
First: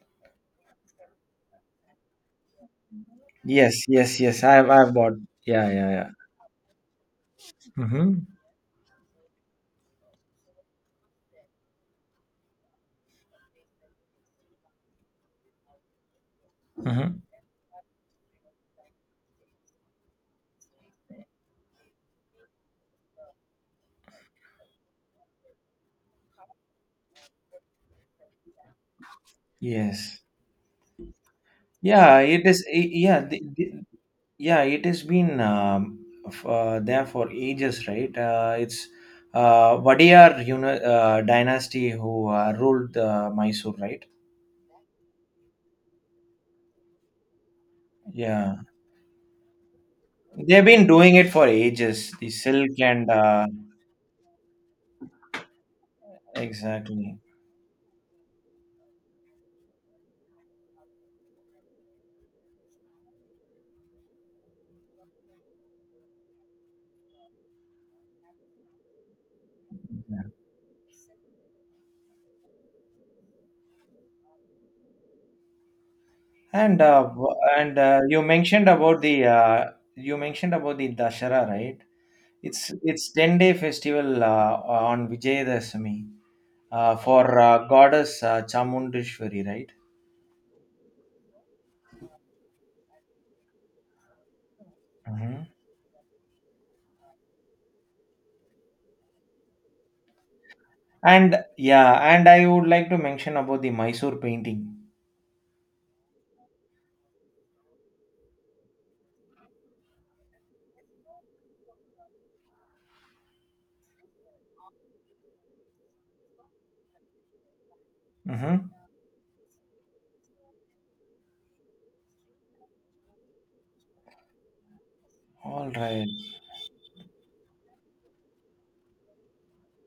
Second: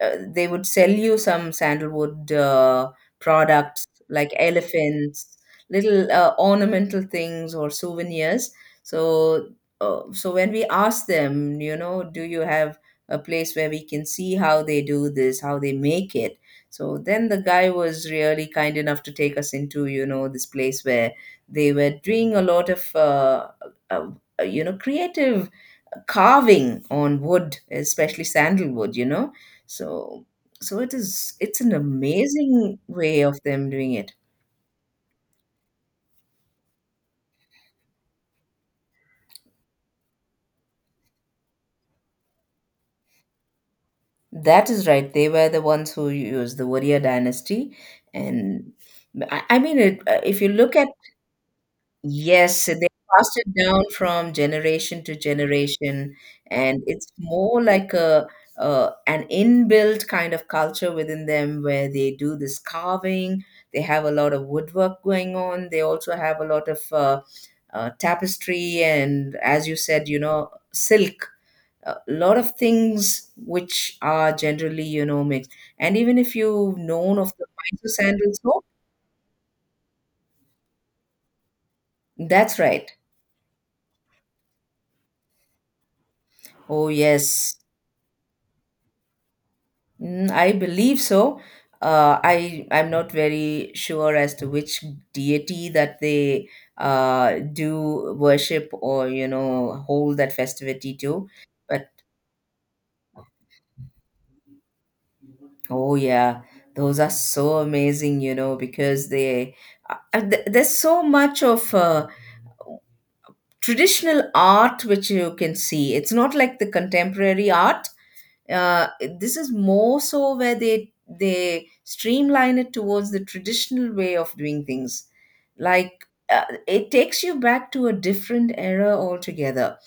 S2: uh, they would sell you some sandalwood products
S1: Yes, yes,
S2: like
S1: yes. I've bought.
S2: elephants,
S1: Yeah, yeah, yeah.
S2: little ornamental things or
S1: Mm-hmm.
S2: souvenirs. So so when we ask them, you know, do you have a place where we can see how they do this, how they make it? So
S1: Mm-hmm.
S2: then the guy was really kind enough to take us into, you know, this place where they were doing a lot of, uh, you know, creative carving on wood, especially sandalwood. You know,
S1: Yes.
S2: so so it is. It's an
S1: Yeah, it is.
S2: amazing
S1: Yeah,
S2: way of them doing it.
S1: yeah, it has been there for ages, right? It's Wadiyar, you know, dynasty who ruled Mysore, right?
S2: That is right. They were the ones who used the Warrior dynasty,
S1: Yeah,
S2: and I mean, it, if you
S1: they've
S2: look at,
S1: been doing it for ages. The
S2: yes,
S1: silk
S2: they
S1: and
S2: passed it down from generation to generation, and it's
S1: exactly.
S2: more like a an inbuilt kind of culture within them where they do this carving. They have a lot of woodwork going on. They also have a lot of tapestry and, as you said, you
S1: Yeah.
S2: know, silk. A lot of things which are generally, you know, mixed. And even if you've
S1: And
S2: known of the Mysore
S1: you
S2: sandal soap,
S1: mentioned about the, you mentioned about the Dashara, right?
S2: that's right.
S1: It's 10 day festival on Vijayadashami,
S2: Oh,
S1: for
S2: yes.
S1: goddess Chamundeshwari, right?
S2: Mm, I believe so. I'm not very sure as to which
S1: Mhm.
S2: deity that they do worship or hold that festivity to,
S1: And
S2: but
S1: yeah, and I would like to mention about the Mysore painting.
S2: oh yeah, those are so amazing, you know, because they there's so much of traditional art which you can see. It's not like the contemporary art.
S1: Mm-hmm.
S2: uh, this is more so where they streamline it towards the traditional way of doing things.
S1: All
S2: Like
S1: right.
S2: it takes you back to a different era altogether.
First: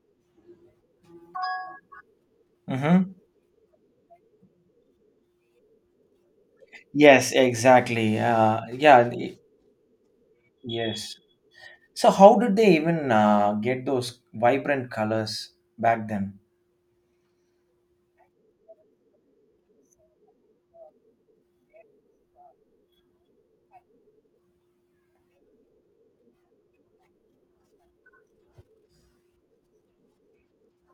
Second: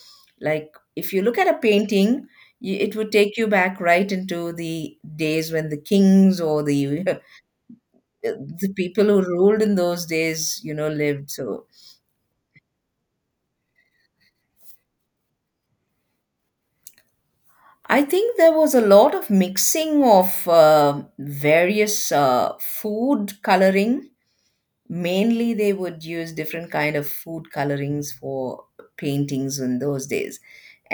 S2: Like if you look at a painting, you, it would
S1: Mm-hmm.
S2: take you back right into the days when the kings or the
S1: Yes, exactly.
S2: the people who ruled in those days, you know,
S1: Yes.
S2: lived so.
S1: So how did they even get those vibrant colors back then?
S2: I think there was a lot of mixing of various food coloring. Mainly they would use different kind of food colorings for paintings in those days.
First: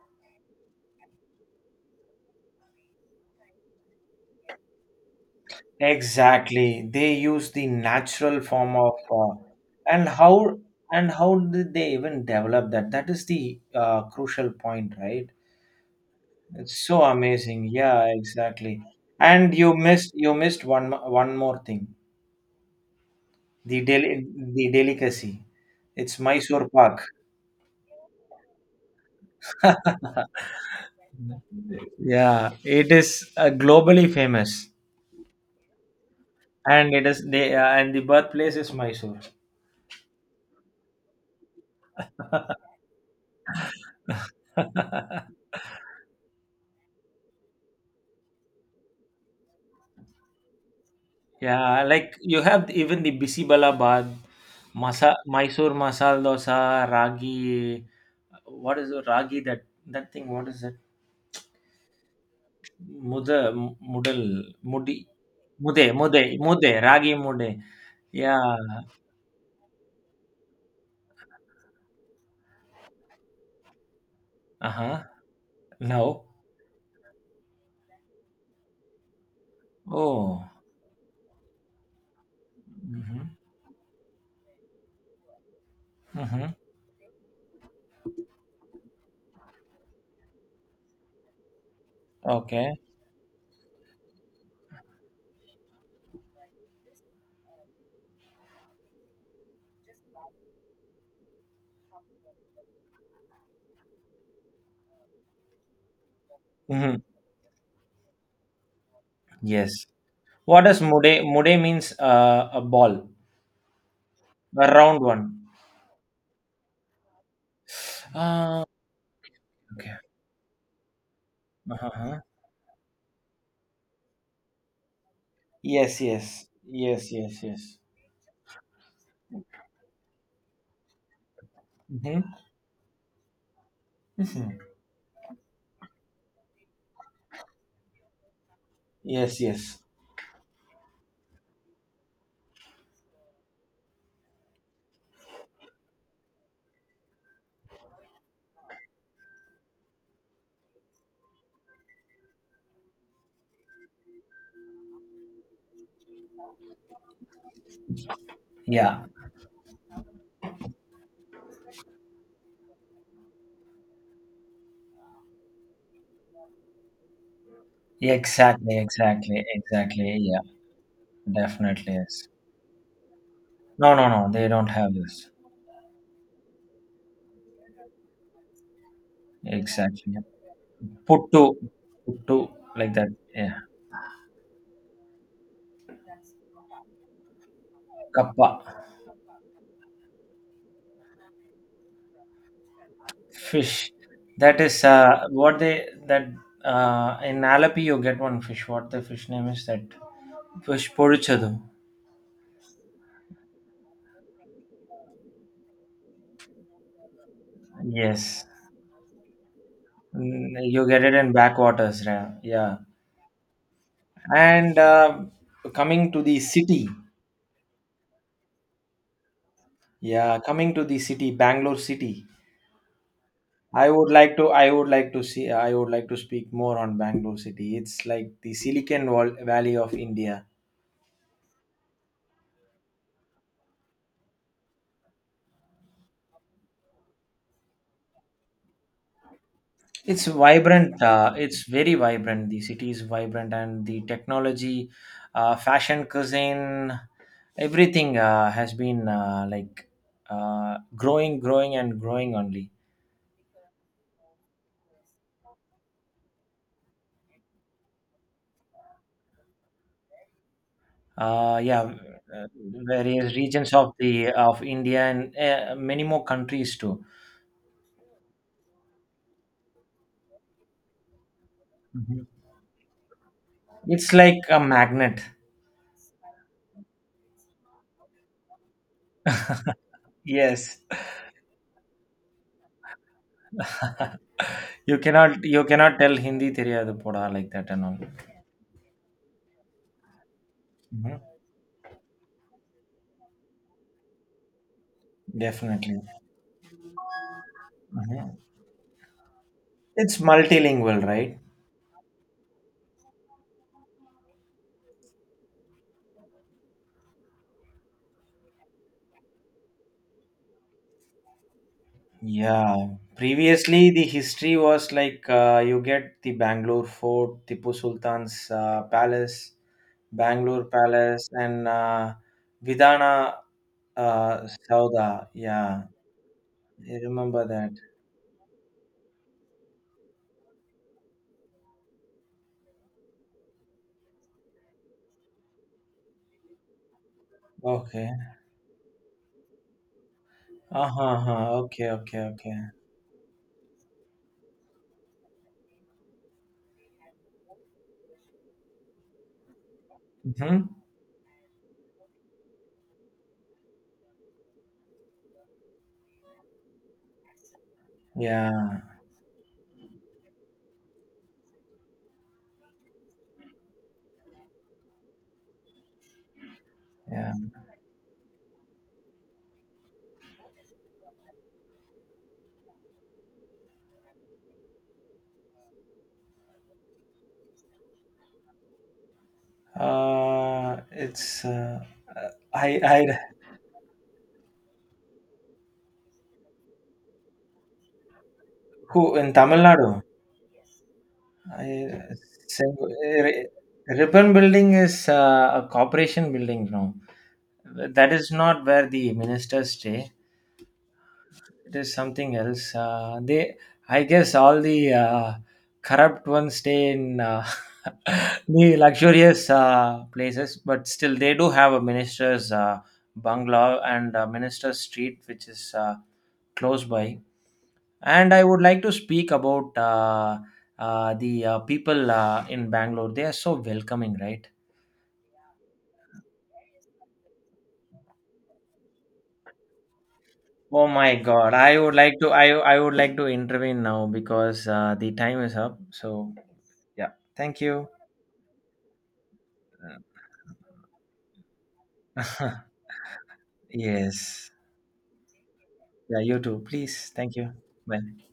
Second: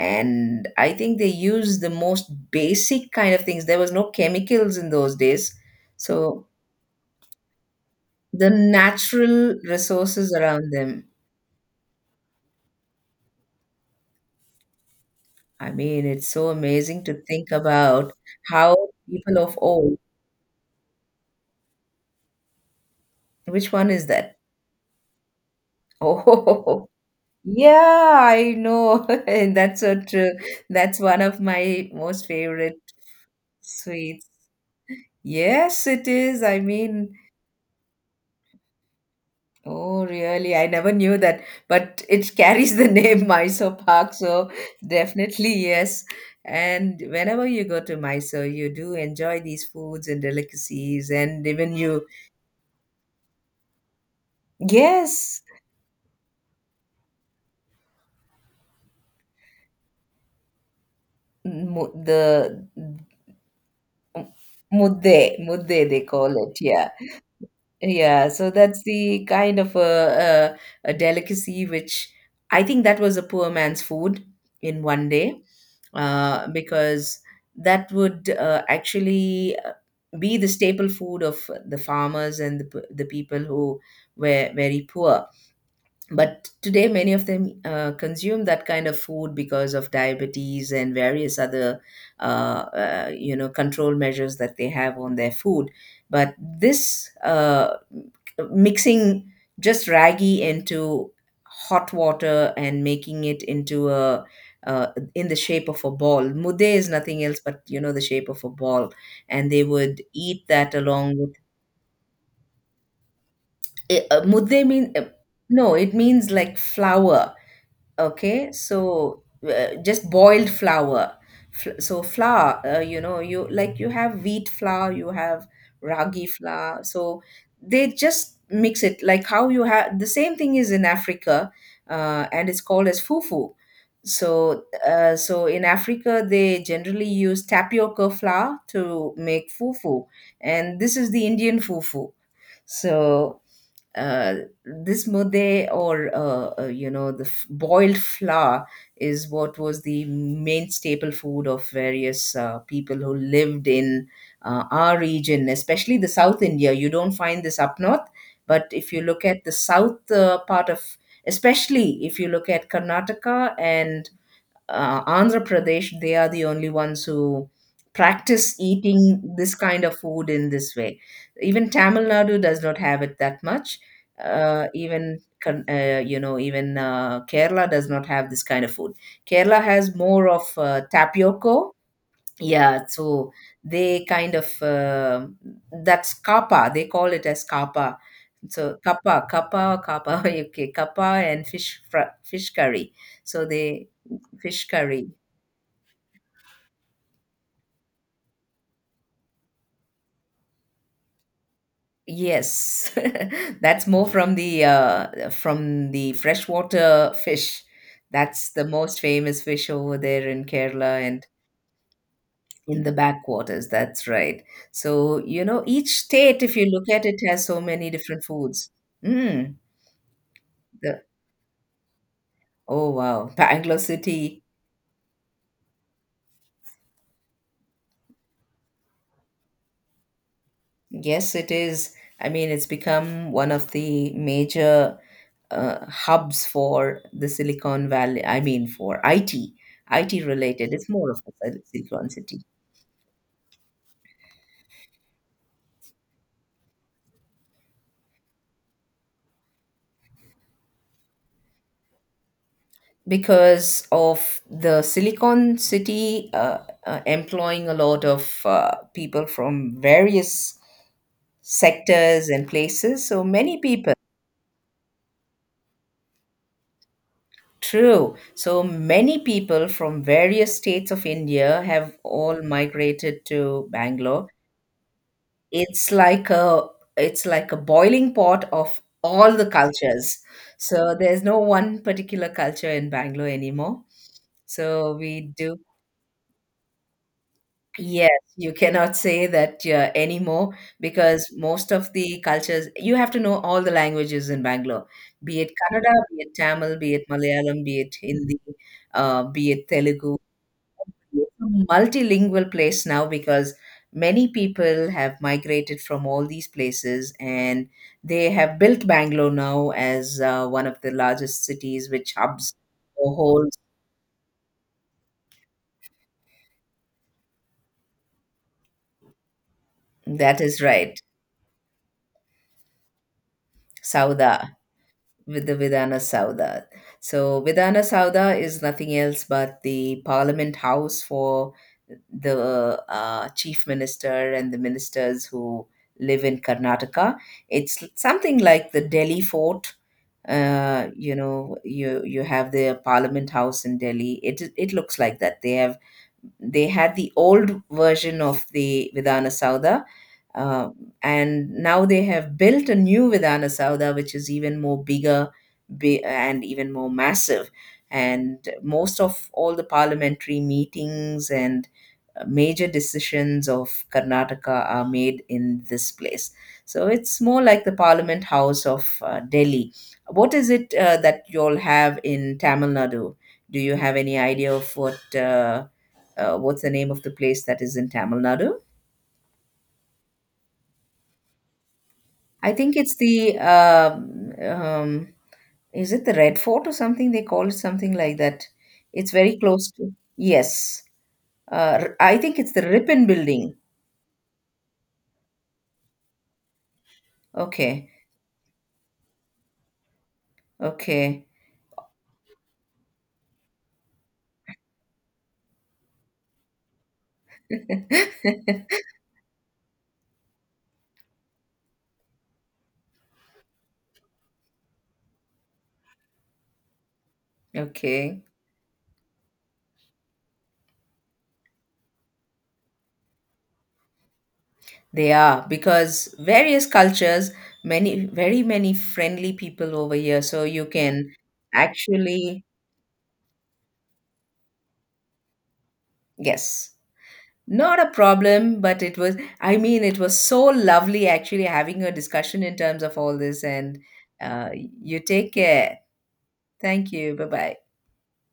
S2: And I think they used the most basic kind of things. There was no chemicals in those days. So
S1: Exactly. They used the natural
S2: the
S1: form of,
S2: natural
S1: and
S2: resources
S1: how,
S2: around them.
S1: and how did they even develop that? That is the crucial point, right?
S2: I mean, it's so
S1: It's so
S2: amazing to think
S1: amazing. Yeah,
S2: about how
S1: exactly.
S2: people
S1: And
S2: of old.
S1: you missed one more thing.
S2: Which
S1: The
S2: one is
S1: del-
S2: that?
S1: the delicacy. It's Mysore
S2: Oh,
S1: Pak.
S2: yeah, I know. That's so true. That's one of my most
S1: Yeah,
S2: favorite
S1: it is globally
S2: sweets.
S1: famous,
S2: Yes, it is. I
S1: and it
S2: mean,
S1: is the, and the birthplace is Mysore.
S2: oh, really? I never knew that, but it carries the name Mysore Park, so definitely yes. And whenever you go to Mysore, you do enjoy these foods and delicacies, and even
S1: Yeah,
S2: you,
S1: like you have even the Bisibala Bad, Masa
S2: yes,
S1: Mysore Masala Dosa, Ragi, what is the Ragi that, that thing? What is it?
S2: mu- the
S1: ಮುದ, ಮುಡಲ್, ಮುಡಿ,
S2: mudde,
S1: ಮುದೆ
S2: they
S1: ಮುದೆ
S2: call it.
S1: ಮುದೆ
S2: Yeah.
S1: Ragi ಮುದೆ.
S2: Yeah,
S1: Yeah.
S2: so that's the kind of a, a delicacy which I think that was a poor man's food in
S1: Uh-huh.
S2: one day,
S1: No.
S2: because that would actually be the
S1: Oh.
S2: staple food of the farmers and the, the
S1: Mm-hmm.
S2: people who were very poor, but
S1: Mm-hmm.
S2: today many of them consume that kind of food because of diabetes and various other
S1: Okay.
S2: you know, control measures that they have on their food. But this mixing just ragi into hot water and making it into a, uh, in the shape of a ball, mude is
S1: Mm-hmm.
S2: nothing else but, you know, the shape of a ball, and they
S1: Yes.
S2: would eat
S1: What
S2: that
S1: does
S2: along
S1: mude?
S2: with.
S1: Mude means, a ball,
S2: Mude
S1: a
S2: mean
S1: round one.
S2: no, it means like flour. Okay,
S1: Ah.
S2: so
S1: Okay.
S2: just boiled flour. So
S1: Uh-huh.
S2: flour, you know, you like you have wheat flour, you have
S1: Yes,
S2: ragi
S1: yes.
S2: flour.
S1: Yes,
S2: So
S1: yes, yes.
S2: they just mix it like how you have the same thing is in Africa,
S1: Mm-hmm.
S2: and it's called as fufu.
S1: Mm-hmm.
S2: So, so in Africa, they generally use tapioca flour to
S1: Yes,
S2: make
S1: yes.
S2: fufu, and this is the Indian fufu. So uh, this mude or you know, the boiled flour is what was the main staple food of various people who lived in our region, especially the South India. You don't find this up north, but if you
S1: Yeah.
S2: look at the south part of, especially if you look at Karnataka and Andhra Pradesh, they are the only ones who practice
S1: Exactly,
S2: eating
S1: exactly,
S2: this kind of
S1: exactly.
S2: food
S1: Yeah,
S2: in this way. Even
S1: definitely
S2: Tamil
S1: yes.
S2: Nadu does not have it that much.
S1: No, no, no. They don't have
S2: Even
S1: this.
S2: You know, even Kerala does not have this kind of food. Kerala has
S1: Exactly.
S2: more of
S1: Puttu,
S2: tapioca.
S1: puttu,
S2: Yeah,
S1: like that.
S2: so
S1: Yeah.
S2: they kind of that's kappa. They call it as kappa.
S1: Kappa,
S2: So kappa, kappa, kappa. Okay, kappa and fish curry. So they
S1: fish. That
S2: fish
S1: is
S2: curry.
S1: what they that, in Alapi you get one fish. What the fish name is that? Fish poruchadu.
S2: Yes, that's more from the freshwater fish.
S1: Yes.
S2: That's the most famous fish over there in
S1: Mm, you
S2: Kerala
S1: get it
S2: and
S1: in backwaters. Yeah, yeah.
S2: in the backwaters. That's right.
S1: And
S2: So, you know, each
S1: coming to the
S2: state, if you look
S1: city.
S2: at it, has so many different foods. Mm,
S1: Yeah, coming to the
S2: the,
S1: city, Bangalore city.
S2: oh wow, Bangalore
S1: I would like
S2: City.
S1: to, I would like to see, I would like to speak more on Bangalore city. It's like the Valley of India.
S2: Yes, it is. I mean, it's become one of the major hubs for the Silicon Valley. I mean, for IT, IT
S1: It's
S2: related. It's
S1: vibrant.
S2: more of a
S1: It's very
S2: Silicon City
S1: vibrant. The city is vibrant, and the technology, fashion, cuisine, everything has been like, growing, growing, and growing only.
S2: because of the Silicon City employing a lot of people from various
S1: Uh, yeah,
S2: sectors
S1: uh,
S2: and places. So
S1: various
S2: many
S1: regions of
S2: people.
S1: the, of India, and many more countries too.
S2: True. So many people from various states of India have
S1: Mhm.
S2: all migrated to
S1: It's
S2: Bangalore.
S1: like a magnet.
S2: It's like a, it's like a boiling pot of all the cultures.
S1: Yes,
S2: So there's no one particular culture in Bangalore anymore, so we do.
S1: you cannot tell Hindi தெரியாது போடா like that and all.
S2: Yes, you cannot say that anymore,
S1: Mhm.
S2: because most of the cultures, you have to know all the languages in Bangalore, be it Kannada,
S1: Definitely.
S2: be it Tamil, be it Malayalam, be it Hindi,
S1: Mhm.
S2: be it Telugu.
S1: It's multilingual,
S2: It's
S1: right?
S2: a multilingual place now, because many people have migrated from all these places, and they have built Bangalore now as one of the largest cities which hubs
S1: Yeah,
S2: or holds.
S1: previously the history was like, you get the Bangalore Fort, Tipu Sultan's palace,
S2: That is
S1: Bangalore
S2: right.
S1: Palace, and Vidana,
S2: Sauda,
S1: Sauda.
S2: with the
S1: Yeah,
S2: Vidhana Sauda.
S1: I
S2: So
S1: remember that.
S2: Vidhana Sauda is nothing else but the parliament house for the chief minister and the ministers who live in Karnataka. It's
S1: Okay.
S2: something like the Delhi fort. You
S1: Uh-huh. Huh huh.
S2: know,
S1: Okay.
S2: you
S1: Okay.
S2: have
S1: Okay.
S2: the parliament house in Delhi. It looks like that. They have they had the old version of the Vidhana Sauda,
S1: Mm-hmm.
S2: uh, and now they have built a new Vidhana Sauda which is even more bigger, and even more massive, and
S1: Yeah.
S2: most of all the parliamentary meetings and major decisions of Karnataka are made in this place. So it's
S1: Yeah.
S2: more like the Parliament House of Delhi. What is it that you all have in Tamil Nadu? Do you have any idea of what what's the name of the place that is in Tamil Nadu?
S1: It's
S2: I think it's
S1: I
S2: the is it the Red Fort or something? They call it something like that.
S1: who
S2: It's
S1: in
S2: very
S1: Tamil
S2: close
S1: Nadu.
S2: to, yes.
S1: I
S2: I think it's the
S1: Sen-
S2: Ripon Building.
S1: Ribbon Building is a corporation building now.
S2: Okay,
S1: That is not where the ministers stay.
S2: okay.
S1: It is something else, they, I guess all the corrupt ones stay in the luxurious places, but still they do have a minister's bungalow and a minister's street which is close by.
S2: Okay,
S1: And I would like to speak about, the people in Bangalore, they are so welcoming, right?
S2: they are, because various cultures, many, very many friendly people over here. So you
S1: Oh
S2: can
S1: my God, I would like to,
S2: actually,
S1: I would like to intervene now because the time is up. So
S2: yes,
S1: yeah, thank
S2: not
S1: you.
S2: a problem, but it was, I mean, it was so lovely actually having a discussion in terms of all this. And uh,
S1: Yes.
S2: you take care.
S1: Yeah, you too.
S2: Thank
S1: Please.
S2: you. Bye
S1: Thank you.
S2: bye.
S1: Bye.